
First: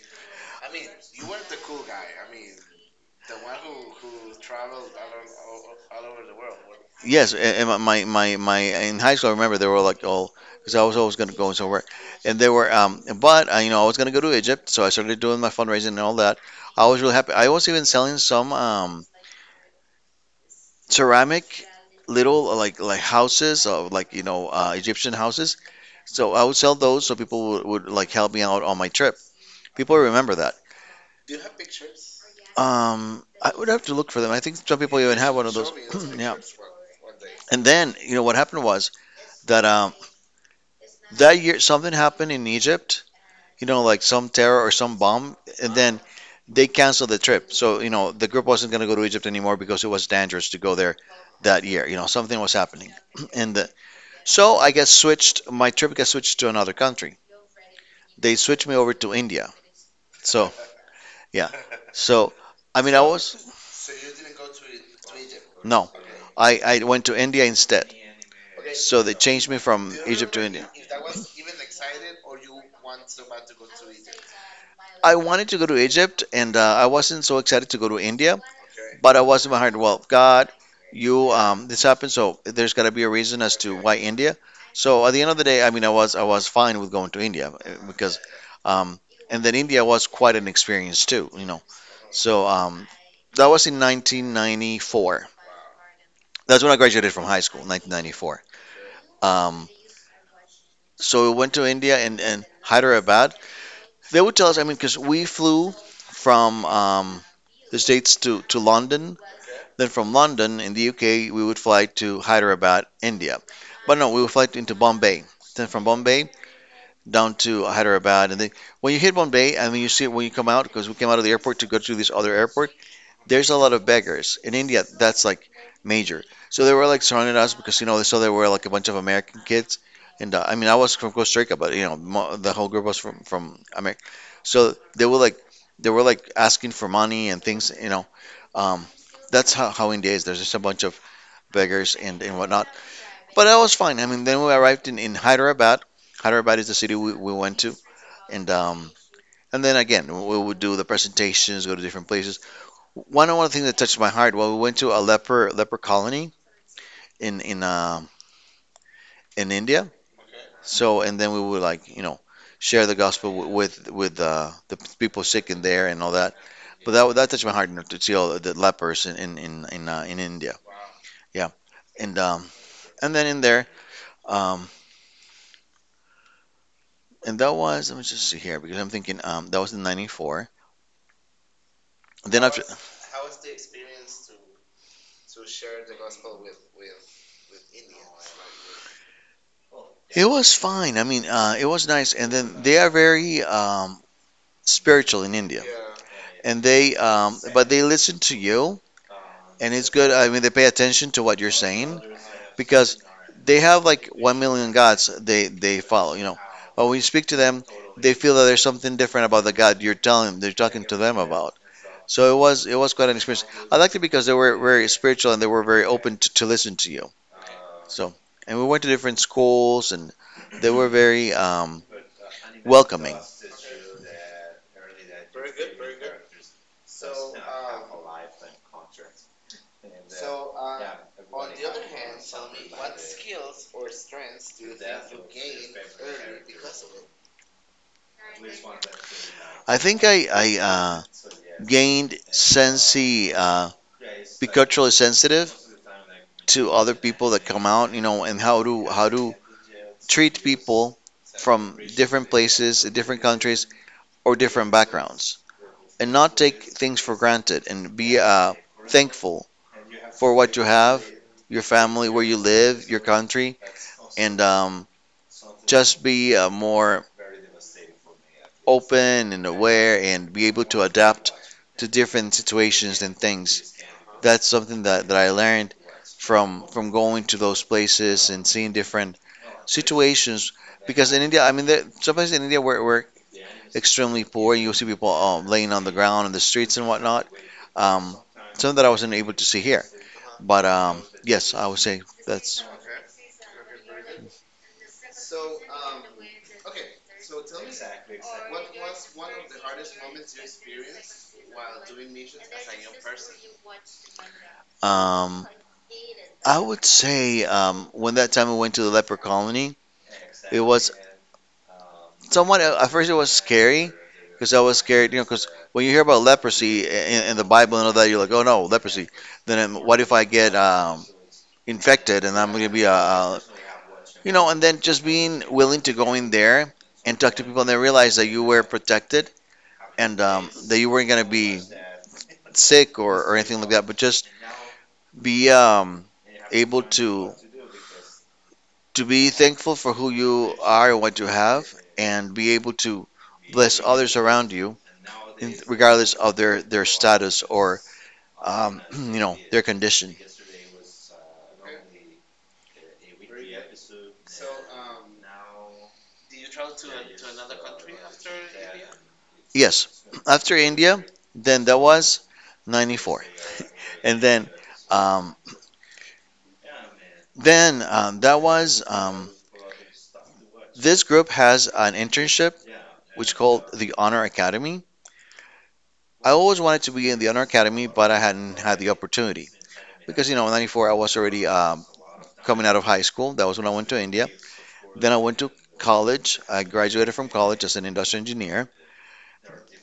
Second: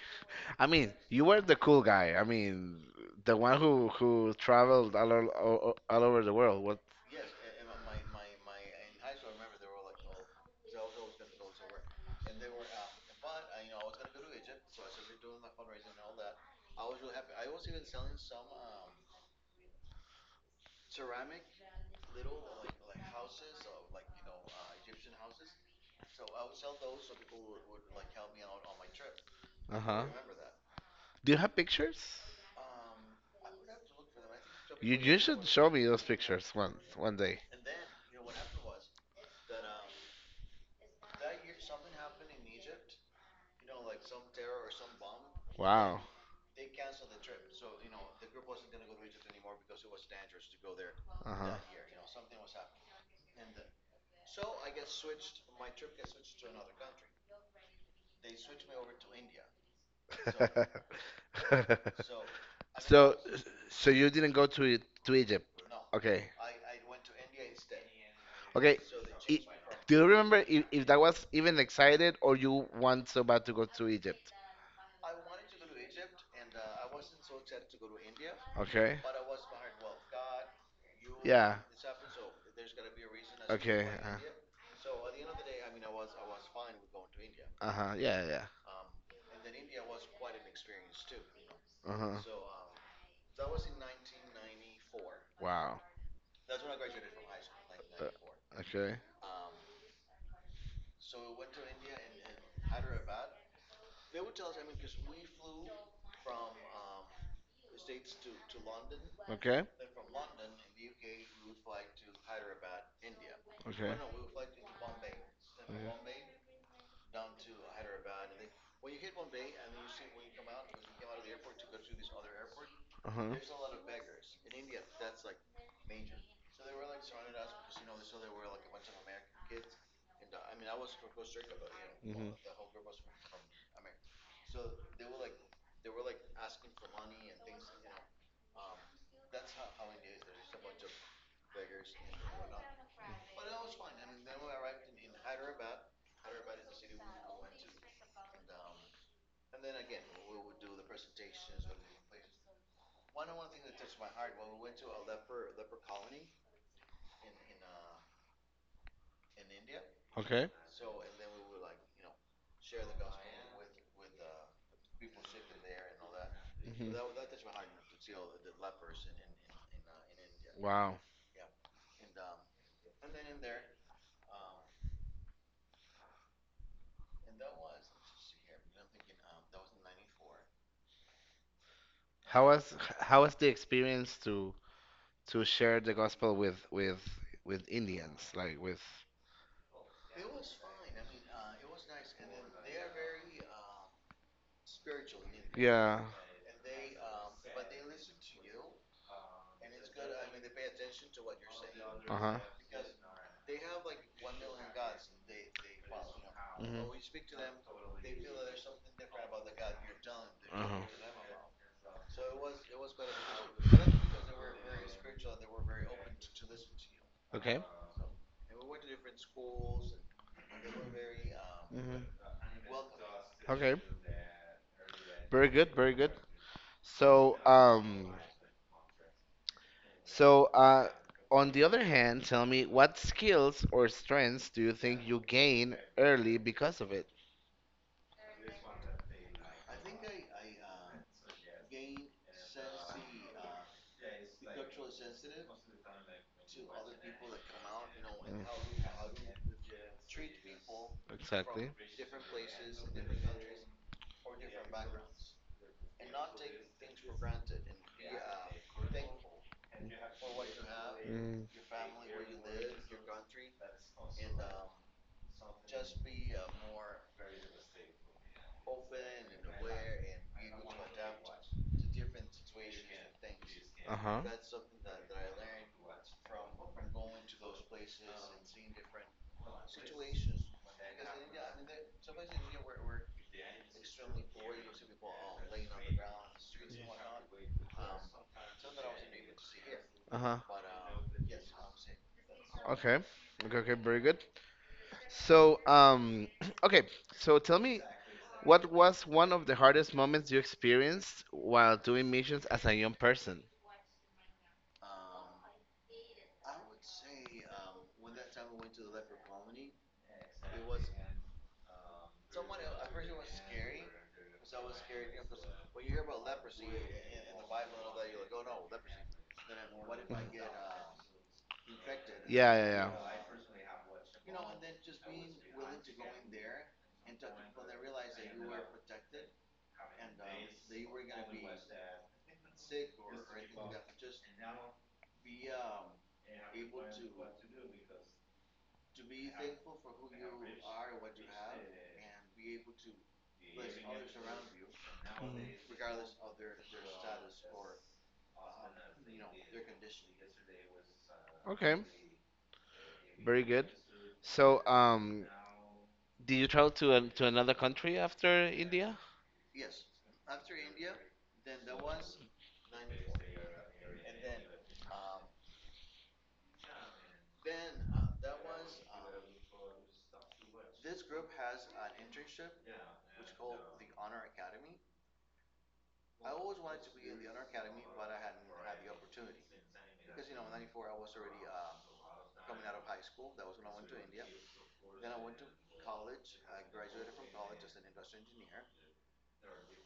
Speaker 1: I mean, you were the cool guy. I mean, the one who traveled all over the world. What?
Speaker 2: Yes, and my in high school I remember they were like all because I was always going to go somewhere, and they were but you know I was going to go to Egypt, so I started doing my fundraising and all that. I was really happy. I was even selling some ceramic little like houses of like you know Egyptian houses. So I would sell those so people would like help me out on my trip.
Speaker 1: Uh
Speaker 2: People
Speaker 1: huh.
Speaker 2: remember that.
Speaker 1: Do you have pictures?
Speaker 2: I would have to look for them. I think some
Speaker 1: You
Speaker 2: people even
Speaker 1: you
Speaker 2: have
Speaker 1: should
Speaker 2: one of
Speaker 1: show
Speaker 2: those.
Speaker 1: me those
Speaker 2: Yeah.
Speaker 1: pictures one day.
Speaker 2: And then you know what happened was that that year something happened in Egypt. You know, like some terror or some bomb, and then
Speaker 1: Wow.
Speaker 2: they canceled the trip. So you know the group wasn't going to go to Egypt anymore because it was dangerous to go there
Speaker 1: Uh
Speaker 2: that year. You know something was happening, and the, so I got switched. My trip got switched to another country. They switched me over to India. So
Speaker 1: huh.
Speaker 2: yeah. So I mean, I
Speaker 1: so
Speaker 2: was
Speaker 1: so you didn't go to Egypt.
Speaker 2: no.
Speaker 1: Okay.
Speaker 2: I went to India instead.
Speaker 1: Okay.
Speaker 2: So they
Speaker 1: E-
Speaker 2: changed me from
Speaker 1: do you
Speaker 2: Egypt to
Speaker 1: remember if,
Speaker 2: India.
Speaker 1: that was even excited, or you want so bad to go to Egypt?
Speaker 2: I wanted to go to Egypt, and I wasn't so excited to go to India.
Speaker 1: Okay.
Speaker 2: But I wasn't behind. Well, God, you,
Speaker 1: Yeah.
Speaker 2: this happened, so there's got to be a reason as to
Speaker 1: Okay.
Speaker 2: why India. So at the end of the day, I mean, I was fine with going to India
Speaker 1: Uh huh.
Speaker 2: because,
Speaker 1: Yeah. Yeah.
Speaker 2: um, and then India was quite an experience too, you know.
Speaker 1: Uh huh.
Speaker 2: So that was in 1994.
Speaker 1: Wow.
Speaker 2: That's when I graduated from high school, 1994.
Speaker 1: Okay.
Speaker 2: Um, so we went to India and Hyderabad. They would tell us, I mean, because we flew from the States to London.
Speaker 1: Okay.
Speaker 2: Then from London in the UK, we would fly to Hyderabad, India. But no, we would fly into Bombay. Then from Bombay down to Hyderabad, and then when you hit Bombay, and then you see it when you come out, because we came out of the airport to go to this other airport,
Speaker 1: Uh huh.
Speaker 2: there's a lot of beggars in India. That's like major. So they were like surrounding us because you know they saw there were like a bunch of American kids, and I mean I was from Costa Rica, but you know the whole group was from America. So they were like asking for money and things. You know, um, that's how India is. There's just a bunch of beggars and whatnot. But that was fine. I mean, then we arrived in Hyderabad. Hyderabad is the city we went to, and um, and then again, we would do the presentations, go to different places. One of the things that touched my heart. Well, we went to a leper colony in in uh, in India.
Speaker 1: Okay.
Speaker 2: So and then we would like you know share the gospel with the people sick in there and all that. But that touched my heart you know, to see all the lepers in India.
Speaker 1: Wow.
Speaker 2: Yeah, and um and then in there um and that was let me just see here because I'm thinking that was in '94. Then
Speaker 1: How
Speaker 2: after
Speaker 1: was how was the experience to share the gospel with Indians, like with
Speaker 2: it was fine. I mean it was nice. And then they are very spiritual in India.
Speaker 1: yeah.
Speaker 2: And they but they listen to you, and it's good. I mean they pay attention to what you're saying because they have like 1 million gods they follow, you know, but when you speak to them they feel that there's something different about the god you're telling they're talking to them about. So it was quite an experience. I liked it because they were very spiritual and they were very open to listen to you. So and we went to different schools and they were very
Speaker 1: Mhm.
Speaker 2: welcoming.
Speaker 1: Okay. Very good, very good. So, so uh, on the other hand, tell me, what skills or strengths do you think you gain early because of it?
Speaker 2: I think I gained sensey, be culturally sensitive to other people that come out, you know, and
Speaker 1: Mm.
Speaker 2: how to treat people
Speaker 1: Exactly.
Speaker 2: from different places, different countries, or different backgrounds, and not take things for granted, and be thankful for what you have,
Speaker 1: Mm,
Speaker 2: your family, where you live, your country, and just be more open and aware and be able to adapt to different situations and things.
Speaker 1: uh-huh.
Speaker 2: That's something that I learned from going to those places and seeing different situations. Because in India, I mean, there, sometimes in India we're extremely poor. You'll see people laying on the ground in the streets and whatnot. Um, something that I wasn't able to see here.
Speaker 1: Uh-huh.
Speaker 2: But yes, I would say that's.
Speaker 1: Okay. Okay, okay, very good. So, okay, so tell me, what was one of the hardest moments you experienced while doing missions as a young person?
Speaker 2: Um, I would say when that time we went to the leper colony, it was somewhat. At first it was scary because I was scared, you know, because when you hear about leprosy in the Bible and all that, you're like, oh no, leprosy. Then what if I get infected and I'm
Speaker 1: Yeah,
Speaker 2: gonna
Speaker 1: yeah,
Speaker 2: be
Speaker 1: yeah.
Speaker 2: a you know, and then just being willing to go in there and talk to people and then realize that you were protected and that you weren't gonna be sick or anything like that, but just be able to be thankful for who you are and what you have, and be able to bless others around you, regardless of their status or you know, their condition.
Speaker 1: Okay. Very good. So, did you travel to another country after India?
Speaker 2: Yes, after India, then that was 94, and um, then that was this group has an internship which called the Honor Academy. I always wanted to be in the Honor Academy, but I hadn't had the opportunity, because you know, in 94 I was already coming out of high school. That was when I went to India. Then I went to college. I graduated from college as an industrial engineer.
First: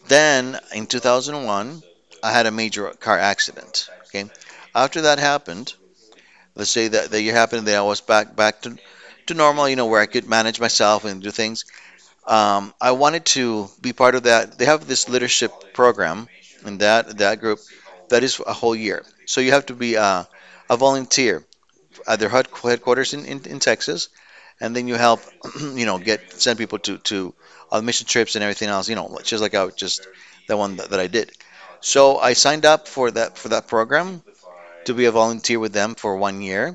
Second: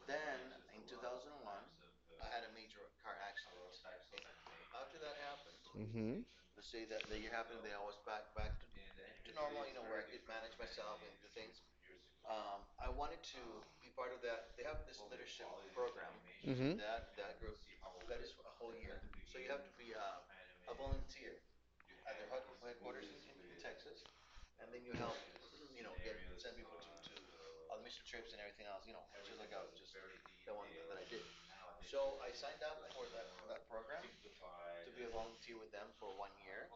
Speaker 2: Then in 2001, I had a major car accident. Okay. After that happened,
Speaker 1: Hmm.
Speaker 2: let's say that the year happened, then I was back to normal, you know, where I could manage myself and do things. I wanted to be part of that. They have this leadership program
Speaker 1: Hmm.
Speaker 2: in that group that is a whole year. So you have to be a volunteer their headquarters in Texas, and then you help, you know, get send people to on mission trips and everything else. You know, just like I just the one that I did. So I signed up for that program to be a volunteer with them for one year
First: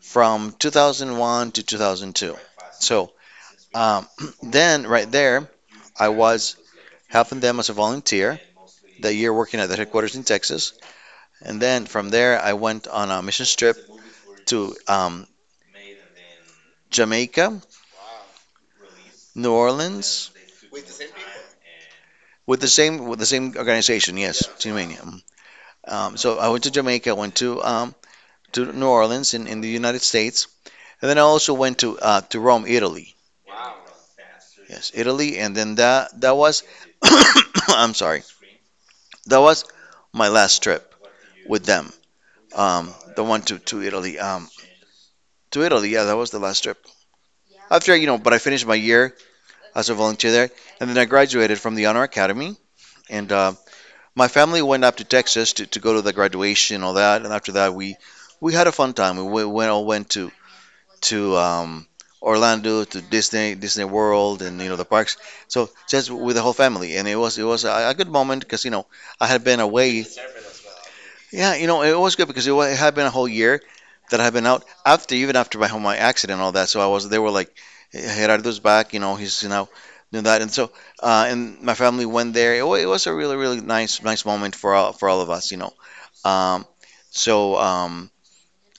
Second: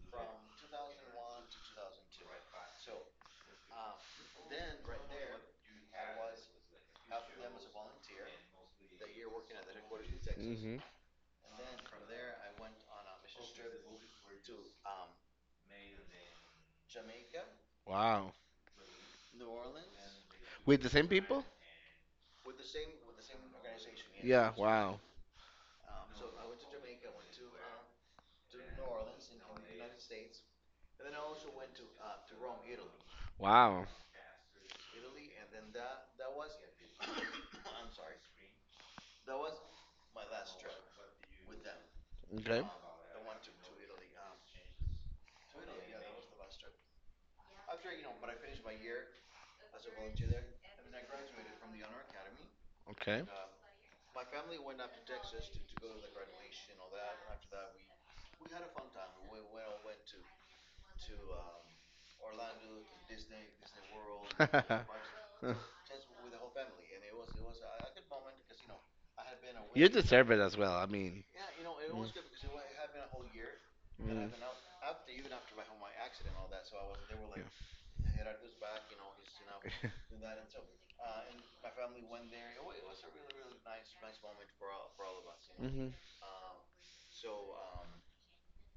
Speaker 2: from 2001 to 2002. So um, then right there, I was helping them as a volunteer that year working at the headquarters in Texas,
Speaker 1: Hmm.
Speaker 2: and then from there I went on a mission trip to Jamaica,
Speaker 1: Wow.
Speaker 2: New Orleans,
Speaker 1: With the same people?
Speaker 2: with the same organization, yes,
Speaker 1: Yeah.
Speaker 2: Team
Speaker 1: Wow.
Speaker 2: Mania. So I went to Jamaica, went to New Orleans in the United States, and then I also went to Rome, Italy.
Speaker 1: Wow.
Speaker 2: Yes, Italy, and then that was I'm sorry, that was my last trip with them.
Speaker 1: Okay.
Speaker 2: The one to Italy. To Italy, yeah, that was the last trip. After you know, but I finished my year as a volunteer there, and then I graduated from the Honor Academy,
Speaker 1: Okay.
Speaker 2: and my family went up to Texas to go to the graduation and all that. And after that, we had a fun time. We went, all went to to um, Orlando to Disney World and you know the parks. So just with the whole family, and it was a good moment because you know I had been
Speaker 1: You
Speaker 2: away
Speaker 1: deserve it as well. I mean.
Speaker 2: yeah, you know, it was good because it had been a whole year that I've
Speaker 1: Mm.
Speaker 2: been out after, even after my accident and all that. So I was, they were like,
Speaker 1: Mm.
Speaker 2: "Hey, Gerardo's back, you know, he's, you know, doing that. And so, and my family went there. It was a really, really nice, nice moment for all of us, you know.
Speaker 1: Mm-hmm.
Speaker 2: Um, so,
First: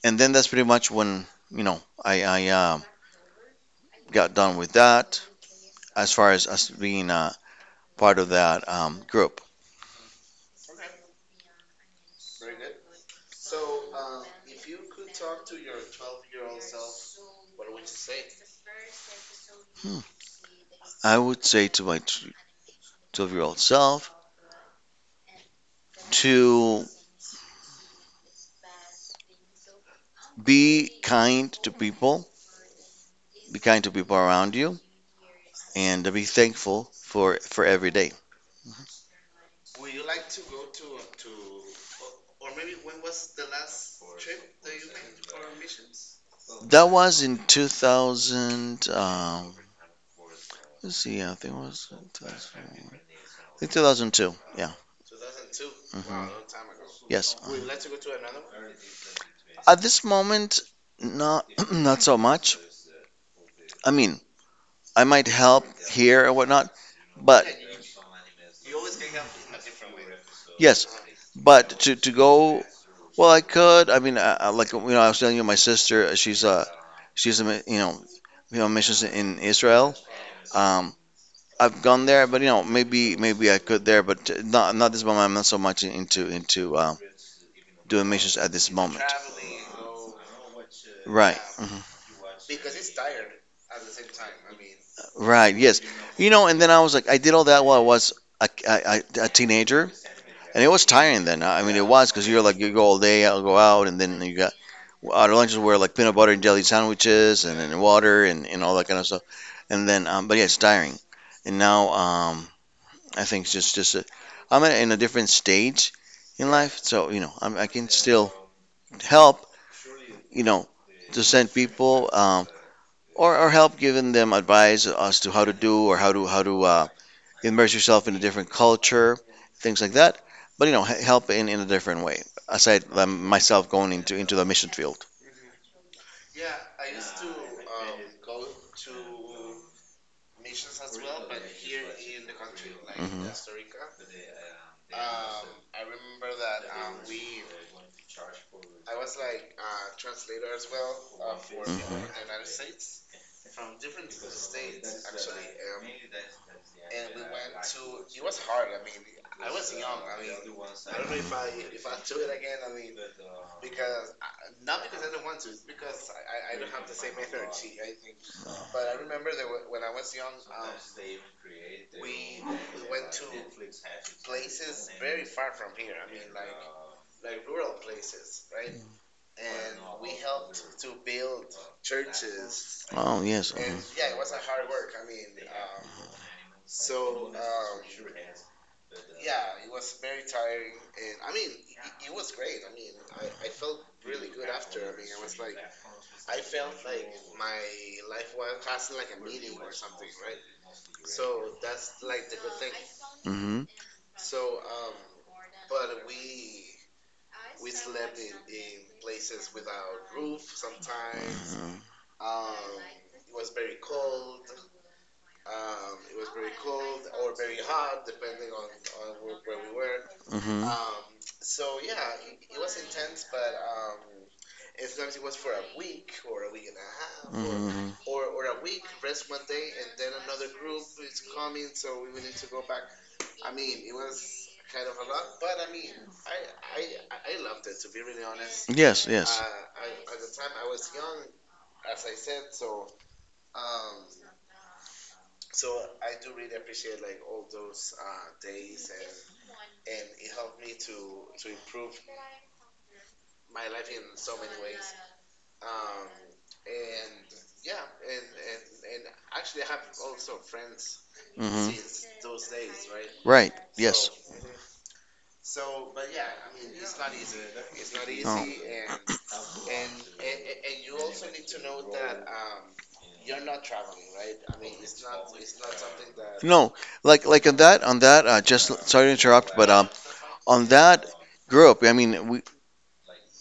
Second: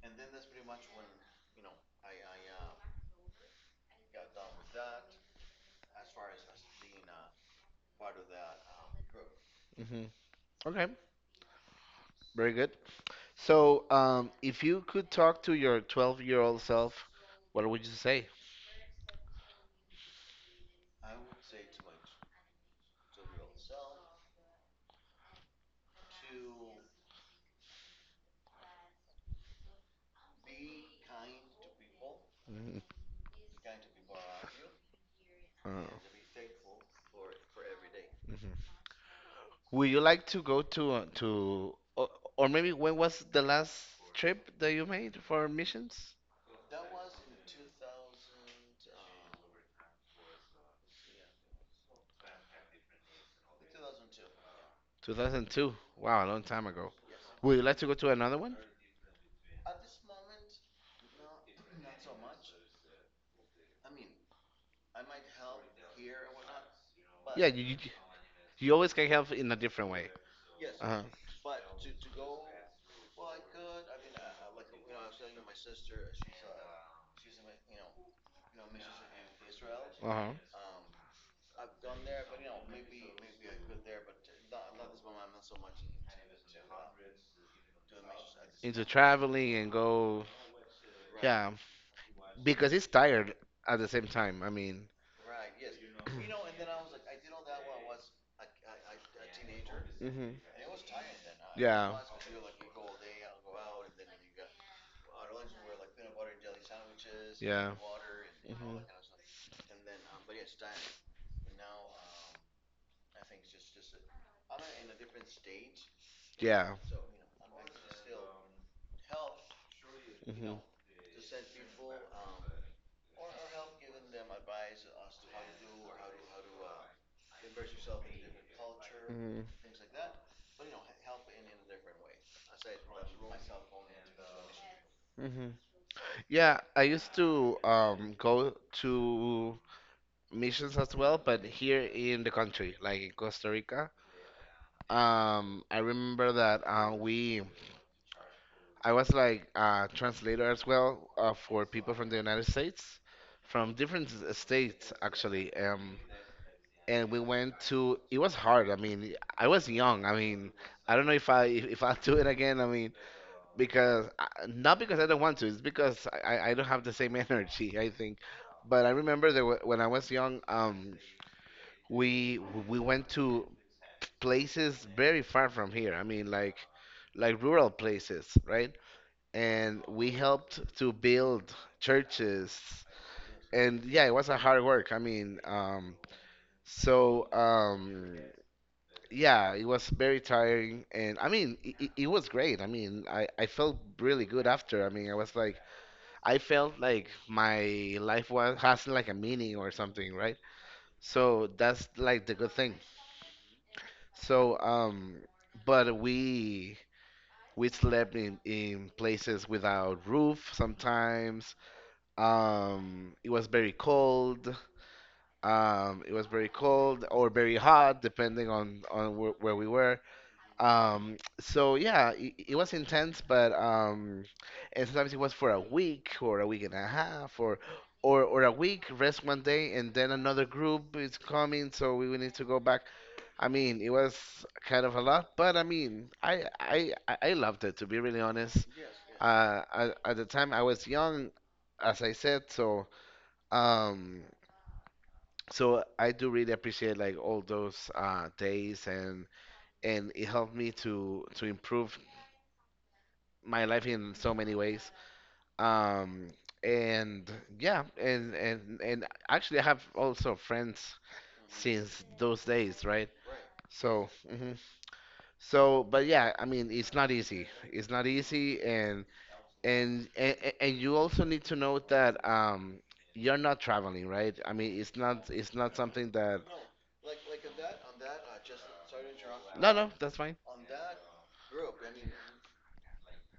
Speaker 2: and then that's pretty much when, you know, I got done with that as far as us being, part of that, group.
Speaker 1: Hmm. Okay, very good. So, if you could talk to your 12-year-old self, what would you say?
Speaker 2: I would say to my 12-year-old self to be kind to people,
Speaker 1: Mhm.
Speaker 2: be kind to people around you,
Speaker 1: Uh,
Speaker 2: and be thankful for every day.
Speaker 1: mhm. Would you like to go to or maybe, when was the last trip that you made for missions?
Speaker 2: That was in 2000. Let's see, I think it was 2000, I think 2002. Yeah.
Speaker 1: 2002. Wow,
Speaker 2: Hmm.
Speaker 1: a long time ago.
Speaker 2: Yes.
Speaker 1: Would you like to go to another one?
Speaker 2: At this moment, not not so much. I mean, I might help here or whatnot, but
Speaker 1: Yeah, you always can help in a different way.
Speaker 2: yes,
Speaker 1: Uh-huh.
Speaker 2: but to go, well, I could. I mean, like you know, I was telling you, my sister, she's a you know, you know, missions in Israel.
Speaker 1: Uh-huh.
Speaker 2: Um, I've gone there, but you know, maybe I could there, but not not this moment. I'm not so much into doing missions at this
Speaker 1: Into
Speaker 2: moment.
Speaker 1: traveling and go,
Speaker 2: Right,
Speaker 1: yeah,
Speaker 2: mhm.
Speaker 1: because it's tired at the same time. I mean,
Speaker 2: Right, yes. You know, and then I was like, I did all that while I was a, a, a teenager,
Speaker 1: hmm,
Speaker 2: and it was tiring then. I mean, it
Speaker 1: yeah,
Speaker 2: was because you're like, you go all day, I'll go out, and then you got our lunches were like peanut butter and jelly sandwiches, and
Speaker 1: yeah.
Speaker 2: then water and all
Speaker 1: Hmm.
Speaker 2: that kind of stuff. And then, but yeah, it's tiring. And now, I think it's just I'm in a different stage in
Speaker 1: Yeah.
Speaker 2: life, so you know, I can still help, you
Speaker 1: Hmm.
Speaker 2: know, to send people or help giving them advice as to how to do or how to immerse yourself in a different culture,
Speaker 1: Hmm.
Speaker 2: things like that. But you know, help in a different way aside than myself going into the mission field.
Speaker 1: Hmm. Yeah. I used to go to missions as well, but here in the country, like in
Speaker 2: Hmm.
Speaker 1: Costa Rica. I remember that we I was like a translator as well, for people from the
Speaker 2: Hmm.
Speaker 1: United States, from different states, actually. And we went to. It was hard. I mean, I was young. I mean, I don't know if I if I'll do it again. I mean, because not because I don't want to. It's because I don't have the same energy, I think. But I remember that when I was young, we we went to places very far from here. I mean, like, rural places, right? And we helped to build churches.
Speaker 2: Oh yes.
Speaker 1: And yeah, it was a hard work. I mean, so um, yeah, it was very tiring. And I mean, it was great. I mean, I felt really good after. I mean, I was like, I felt like my life was has like a meaning or something, right? So that's like the good thing.
Speaker 2: Hmm.
Speaker 1: So um, but we slept in places without roof sometimes.
Speaker 2: Hmm.
Speaker 1: It was very cold. It was very cold, or very hot, depending on where, we were.
Speaker 2: Mm-hmm.
Speaker 1: So yeah, it was intense, but and sometimes it was for a week, or a week and a half, or
Speaker 2: Mm-hmm.
Speaker 1: a week, rest one day, and then another group is coming, so we will need to go back. I mean, it was kind of a lot, but I mean, I loved it, to be really honest.
Speaker 2: Yes, yes.
Speaker 1: At the time I was young, as I said, so. Um, so I do really appreciate like all those days. And it helped me to improve my life in so many ways. Um, and yeah, and actually, I have also friends
Speaker 2: Mm-hmm.
Speaker 1: since those days, right?
Speaker 2: Right. Yes.
Speaker 1: So, mhm. So, but yeah, I mean, it's not easy. It's not
Speaker 2: No.
Speaker 1: easy, and you also need to know that, you're not traveling, right? I mean, it's not something that.
Speaker 2: No, like on that just sorry to interrupt, but
Speaker 1: No, no, that's fine.
Speaker 2: on that group, I mean we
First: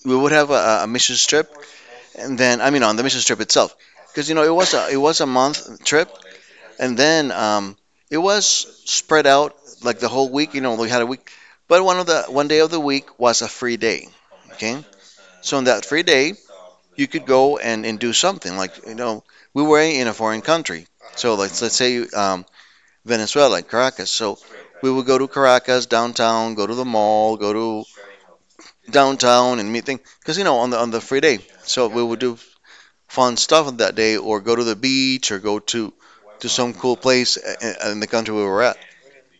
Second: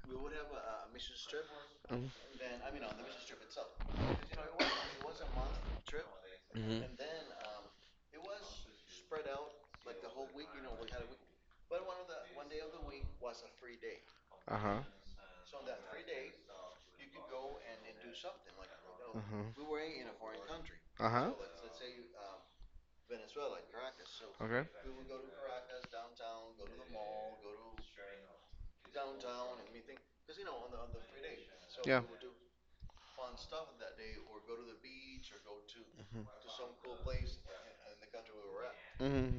Speaker 2: we would have a mission trip, and
Speaker 1: Mm-hmm.
Speaker 2: then I mean on the mission trip itself, because you know it was a month trip. And then it was spread out like the whole week. You know, we had a week, but one of the one day of the week was a free day.
Speaker 1: Uh huh.
Speaker 2: Okay, so on that free day, you could go and do something. Like you know, we
Speaker 1: Rebel.
Speaker 2: were in a foreign country,
Speaker 1: Huh. Uh huh.
Speaker 2: so let's say Venezuela, Caracas. So
Speaker 1: Okay.
Speaker 2: we would go to Caracas downtown, go to the mall, go to downtown and meet things. Because you know, on the free day, so we
Speaker 1: Yeah.
Speaker 2: would do fun stuff on that day, or go to the beach, or go to some cool place in the country we were at.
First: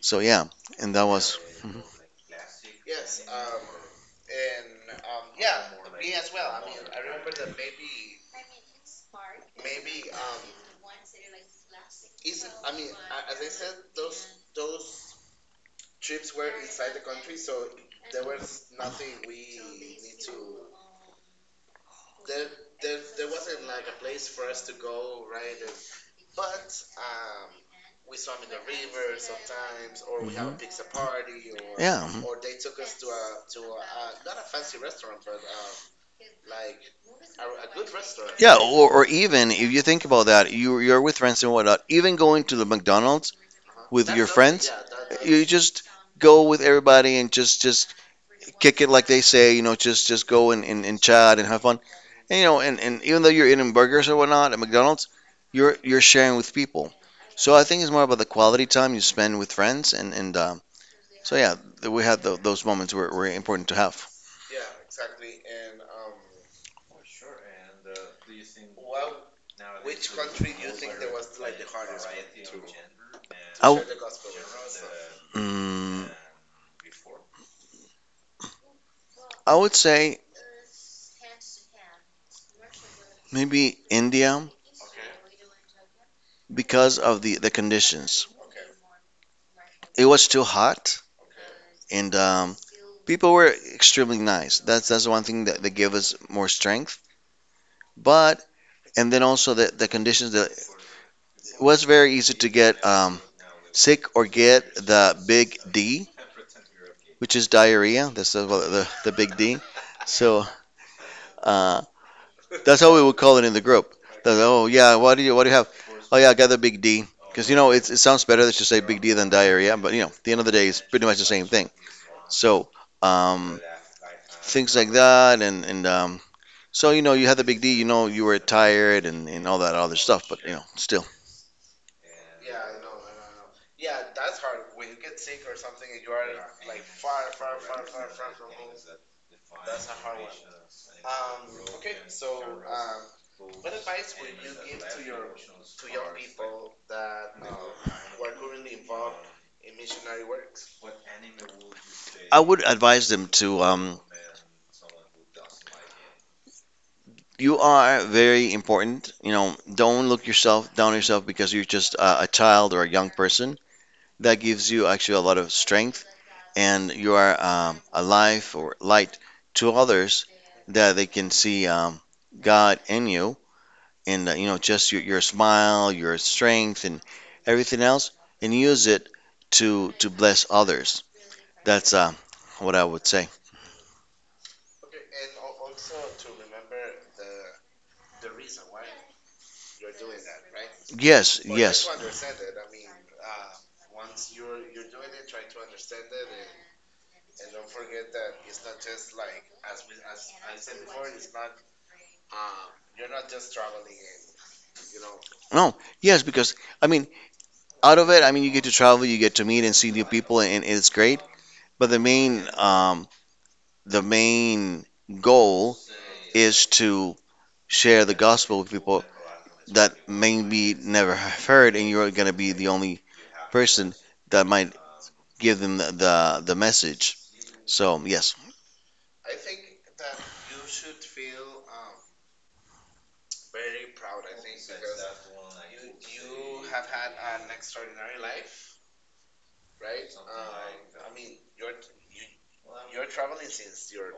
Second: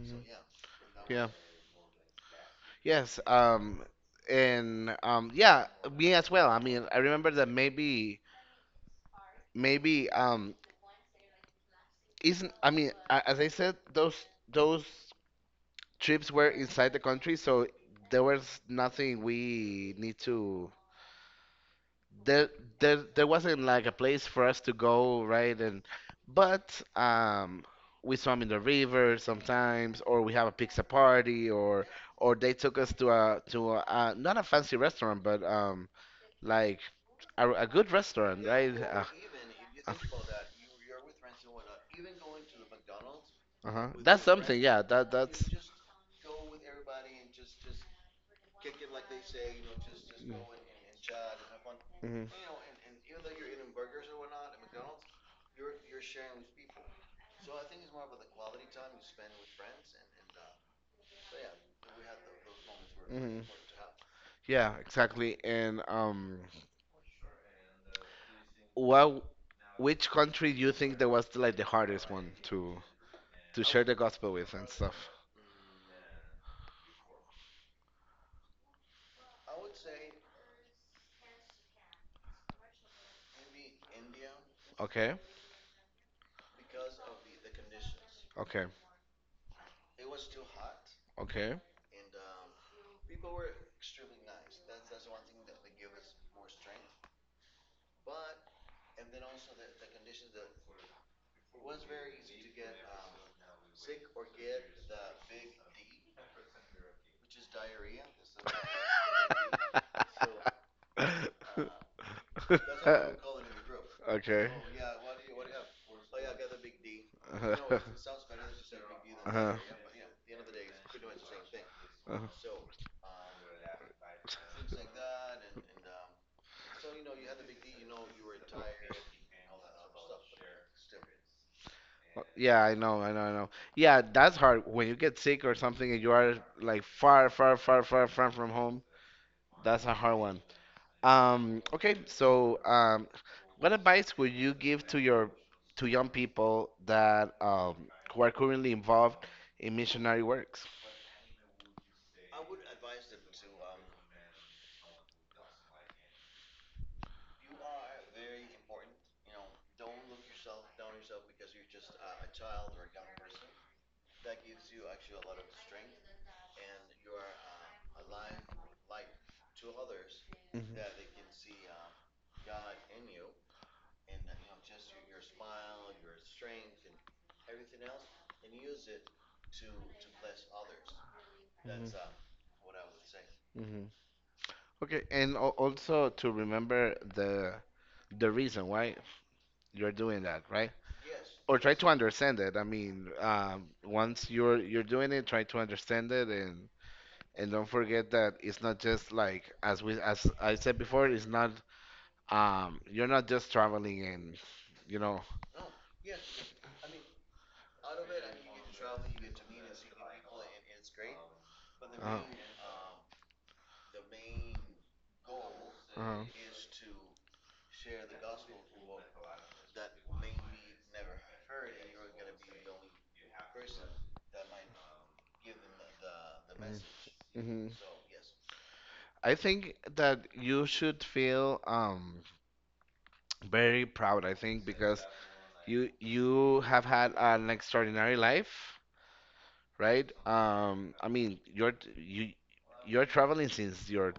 Speaker 2: So yeah, and that
Speaker 1: Yeah.
Speaker 2: was mhm,
Speaker 1: Yes. And. Yeah. Me as well. I mean, I remember that, maybe, Isn't, I mean, as I said, those trips were inside the country, so there was nothing we need to. There there there wasn't like a place for us to go, right? And but we swam in the river sometimes, or we have a
Speaker 2: mhm.
Speaker 1: pizza party, or
Speaker 2: Yeah, mhm.
Speaker 1: they took us to a, not a fancy restaurant, but like a good restaurant,
Speaker 2: Yeah.
Speaker 1: right?
Speaker 2: Or even if you
Speaker 1: Uh,
Speaker 2: think about that, you you're with friends and whatnot. Even going to the McDonald's
Speaker 1: uh-huh.
Speaker 2: with
Speaker 1: That's
Speaker 2: your
Speaker 1: something,
Speaker 2: friends,
Speaker 1: yeah. That's.
Speaker 2: you just go with everybody and just kick it like they say. You know, just go and chat and have fun.
Speaker 1: Mhm.
Speaker 2: And you know, and even though you're eating burgers or whatnot at McDonald's, you're sharing with people. So I think it's more about the quality time you spend with friends and so yeah, we had those moments were
Speaker 1: Mhm.
Speaker 2: important to have.
Speaker 1: Yeah, exactly. And what which country do you think that was like the hardest one to
Speaker 2: I,
Speaker 1: share
Speaker 2: w-
Speaker 1: the gospel with and stuff?
Speaker 2: mm, I would say maybe India
Speaker 1: Okay,
Speaker 2: because of the conditions.
Speaker 1: okay,
Speaker 2: It was too hot
Speaker 1: okay.
Speaker 2: and people were extremely nice. That's one thing that, that gave us more strength. But and then also the conditions that it was very easy to get sick or get the big D, which is diarrhea. That's the big D. So uh, that's how we would call it in the group.
Speaker 1: Okay.
Speaker 2: Oh yeah, what do you have? Oh yeah, I got the Big D. Because you know
Speaker 1: Uh-huh.
Speaker 2: it's, it sounds better to say Big D than
Speaker 1: Uh-huh. Uh-huh.
Speaker 2: diarrhea, but you know at the end of the day it's pretty much the same thing. So um, things like that, and so you know you had the Big D, you know you were tired and all that other stuff, but you know still,
Speaker 1: Yeah, I know, I know, I know. Yeah, that's hard when you get sick or something and you are, like, far, far, far, far, far from home. That's a hard one. Okay, so what advice would you give to your, to young people that, who are currently involved in missionary works?
Speaker 2: I would advise them to you are very important. You know, don't look yourself down on yourself because you're just a child or a young person. That gives you actually a lot of strength and you are a life or light to others
Speaker 1: Mhm,
Speaker 2: that they can see God in you and you know, just your smile, your strength, and everything else, and use it to bless others.
Speaker 1: mhm,
Speaker 2: That's what I would say.
Speaker 1: mhm. Okay, and also, to remember the, reason why you're doing that, right?
Speaker 2: Yes,
Speaker 1: Or try to
Speaker 2: yes.
Speaker 1: understand it. I mean, once you're doing it, try to understand it. And don't forget that it's not, just like, as we as I said before, it's not. You're not just traveling, and, you know.
Speaker 2: No, yes, because I mean, out of it, I mean, you get to travel, you get to meet and see new people, and it's great. But
Speaker 1: Uh,
Speaker 2: the main goal
Speaker 1: uh,
Speaker 2: is to share the gospel with people that maybe never have heard, and you're gonna be the only person that might give them the the message.
Speaker 1: mm-hmm.
Speaker 2: So yes,
Speaker 1: I think that you should feel, very proud, I think, because you have had an extraordinary life, right? I mean, you're traveling since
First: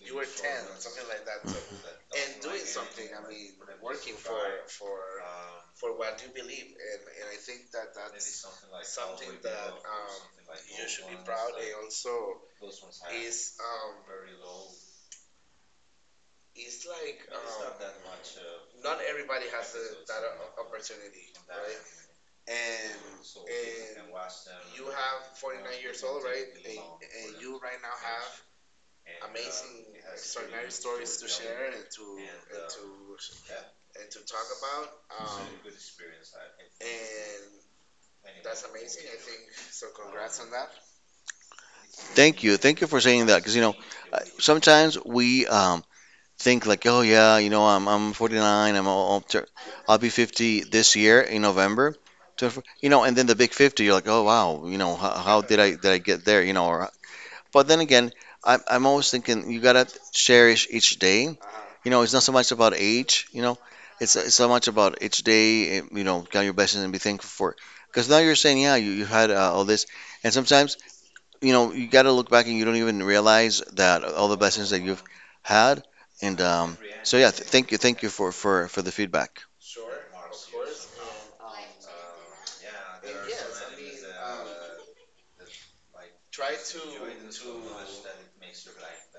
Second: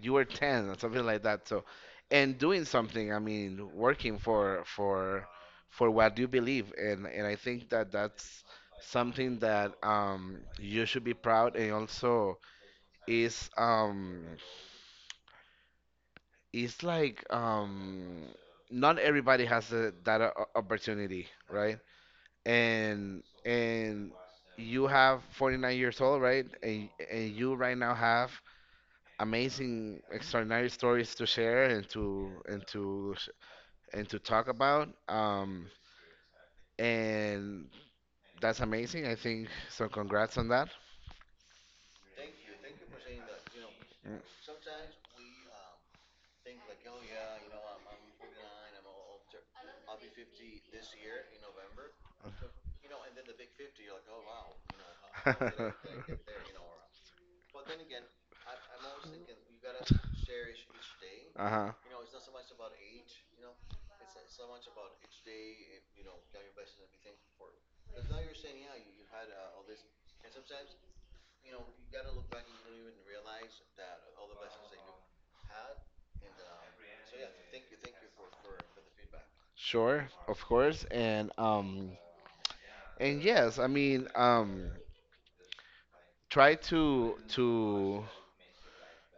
Speaker 1: you were 10 or something like that, so, and doing something, I mean, working for what you believe. And I think that that's something that, you should be proud, and also is, is, like, not everybody has that opportunity, right? And you have 49 years old, right? And you right now have amazing, extraordinary stories to share, and to talk about. And that's amazing, I think so. Congrats on that.
Speaker 2: thank you for saying that, because you know
Speaker 1: Mm.
Speaker 2: sometimes we think like, oh yeah, you know I'm 49, I'm all tur- I'll be 50 this year in November. So, you know, and then the big 50, you're like, oh wow, you know how, how did I get there? You know, or but then again, I'm always thinking you gotta cherish each day.
Speaker 1: Uh-huh.
Speaker 2: You know, it's not so much about age, you know, it's so much about each day, eh, you know, count your blessings and be thankful for it. Because now you're saying, yeah, you had all this. And sometimes, you know, you got to look back and you don't even realize that all the blessings that you've had. And so, yeah, thank you. Thank you for the feedback.
Speaker 1: Sure, of course. And yes, I mean, try to to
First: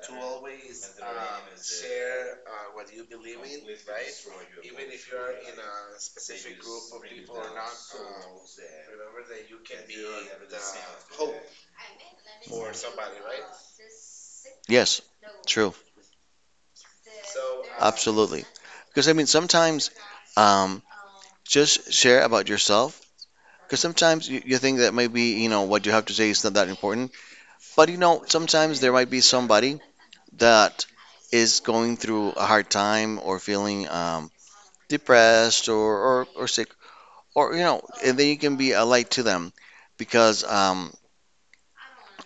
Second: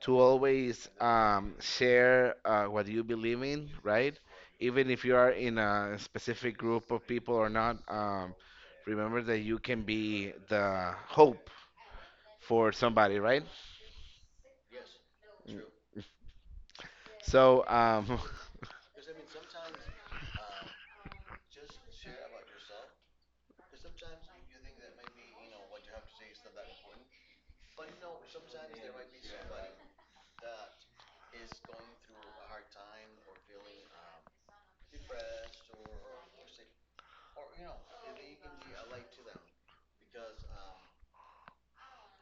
Speaker 1: to always, share, what you believe in, right? Even if you are in a specific group of people or not, remember that you can be the hope for somebody, right?
Speaker 2: Yes,
Speaker 1: Mm.
Speaker 2: true.
Speaker 1: So,
Speaker 2: Absolutely. Because, I mean, sometimes um, just share about yourself. Because sometimes you think that maybe, you know, what you have to say is not that important. But, you know, sometimes there might be somebody that is going through a hard time or feeling depressed or sick or you know, and then you can be a light to them because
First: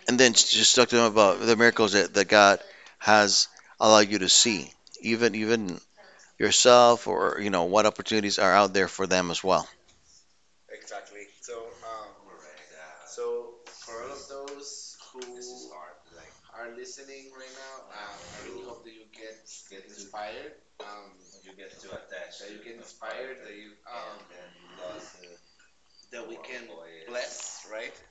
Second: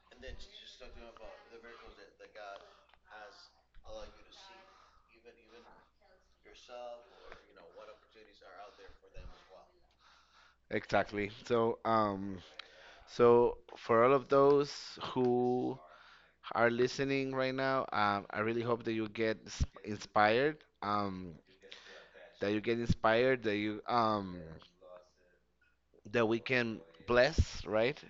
Speaker 2: and then just talk to them about the miracles that God has allowed you to see even yourself, or you know what opportunities are out there for them as well.
Speaker 1: exactly. So, for all of those who are listening right now, I really hope that you get inspired. That you get inspired. That you, that we can bless, right?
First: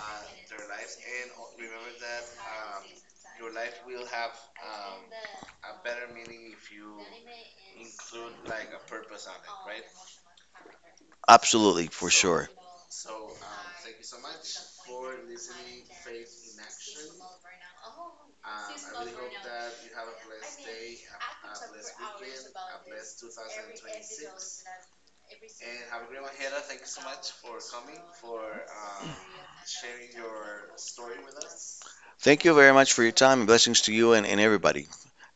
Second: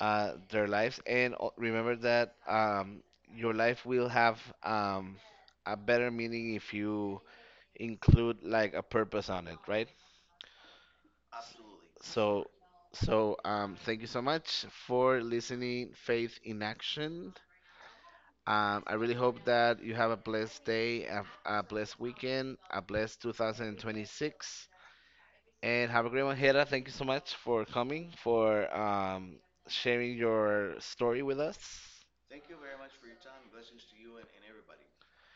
Speaker 1: Their lives. And remember that, your life will have, a better meaning, if you include like a purpose on it, right?
Speaker 2: Absolutely, for
Speaker 1: So,
Speaker 2: sure.
Speaker 1: so, thank you so much for listening, Faith in Action. I really hope that you have a blessed day, a, blessed weekend, a blessed 2026, and have a great one. Hera, thank you so much for coming, for sharing your story with us.
Speaker 2: Thank you very much for your time and blessings to you and everybody.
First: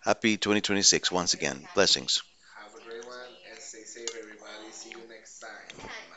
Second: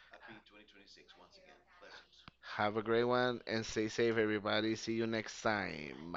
Speaker 2: Happy 2026, once again, blessings.
Speaker 1: Have a great one and stay safe, everybody. See you next time.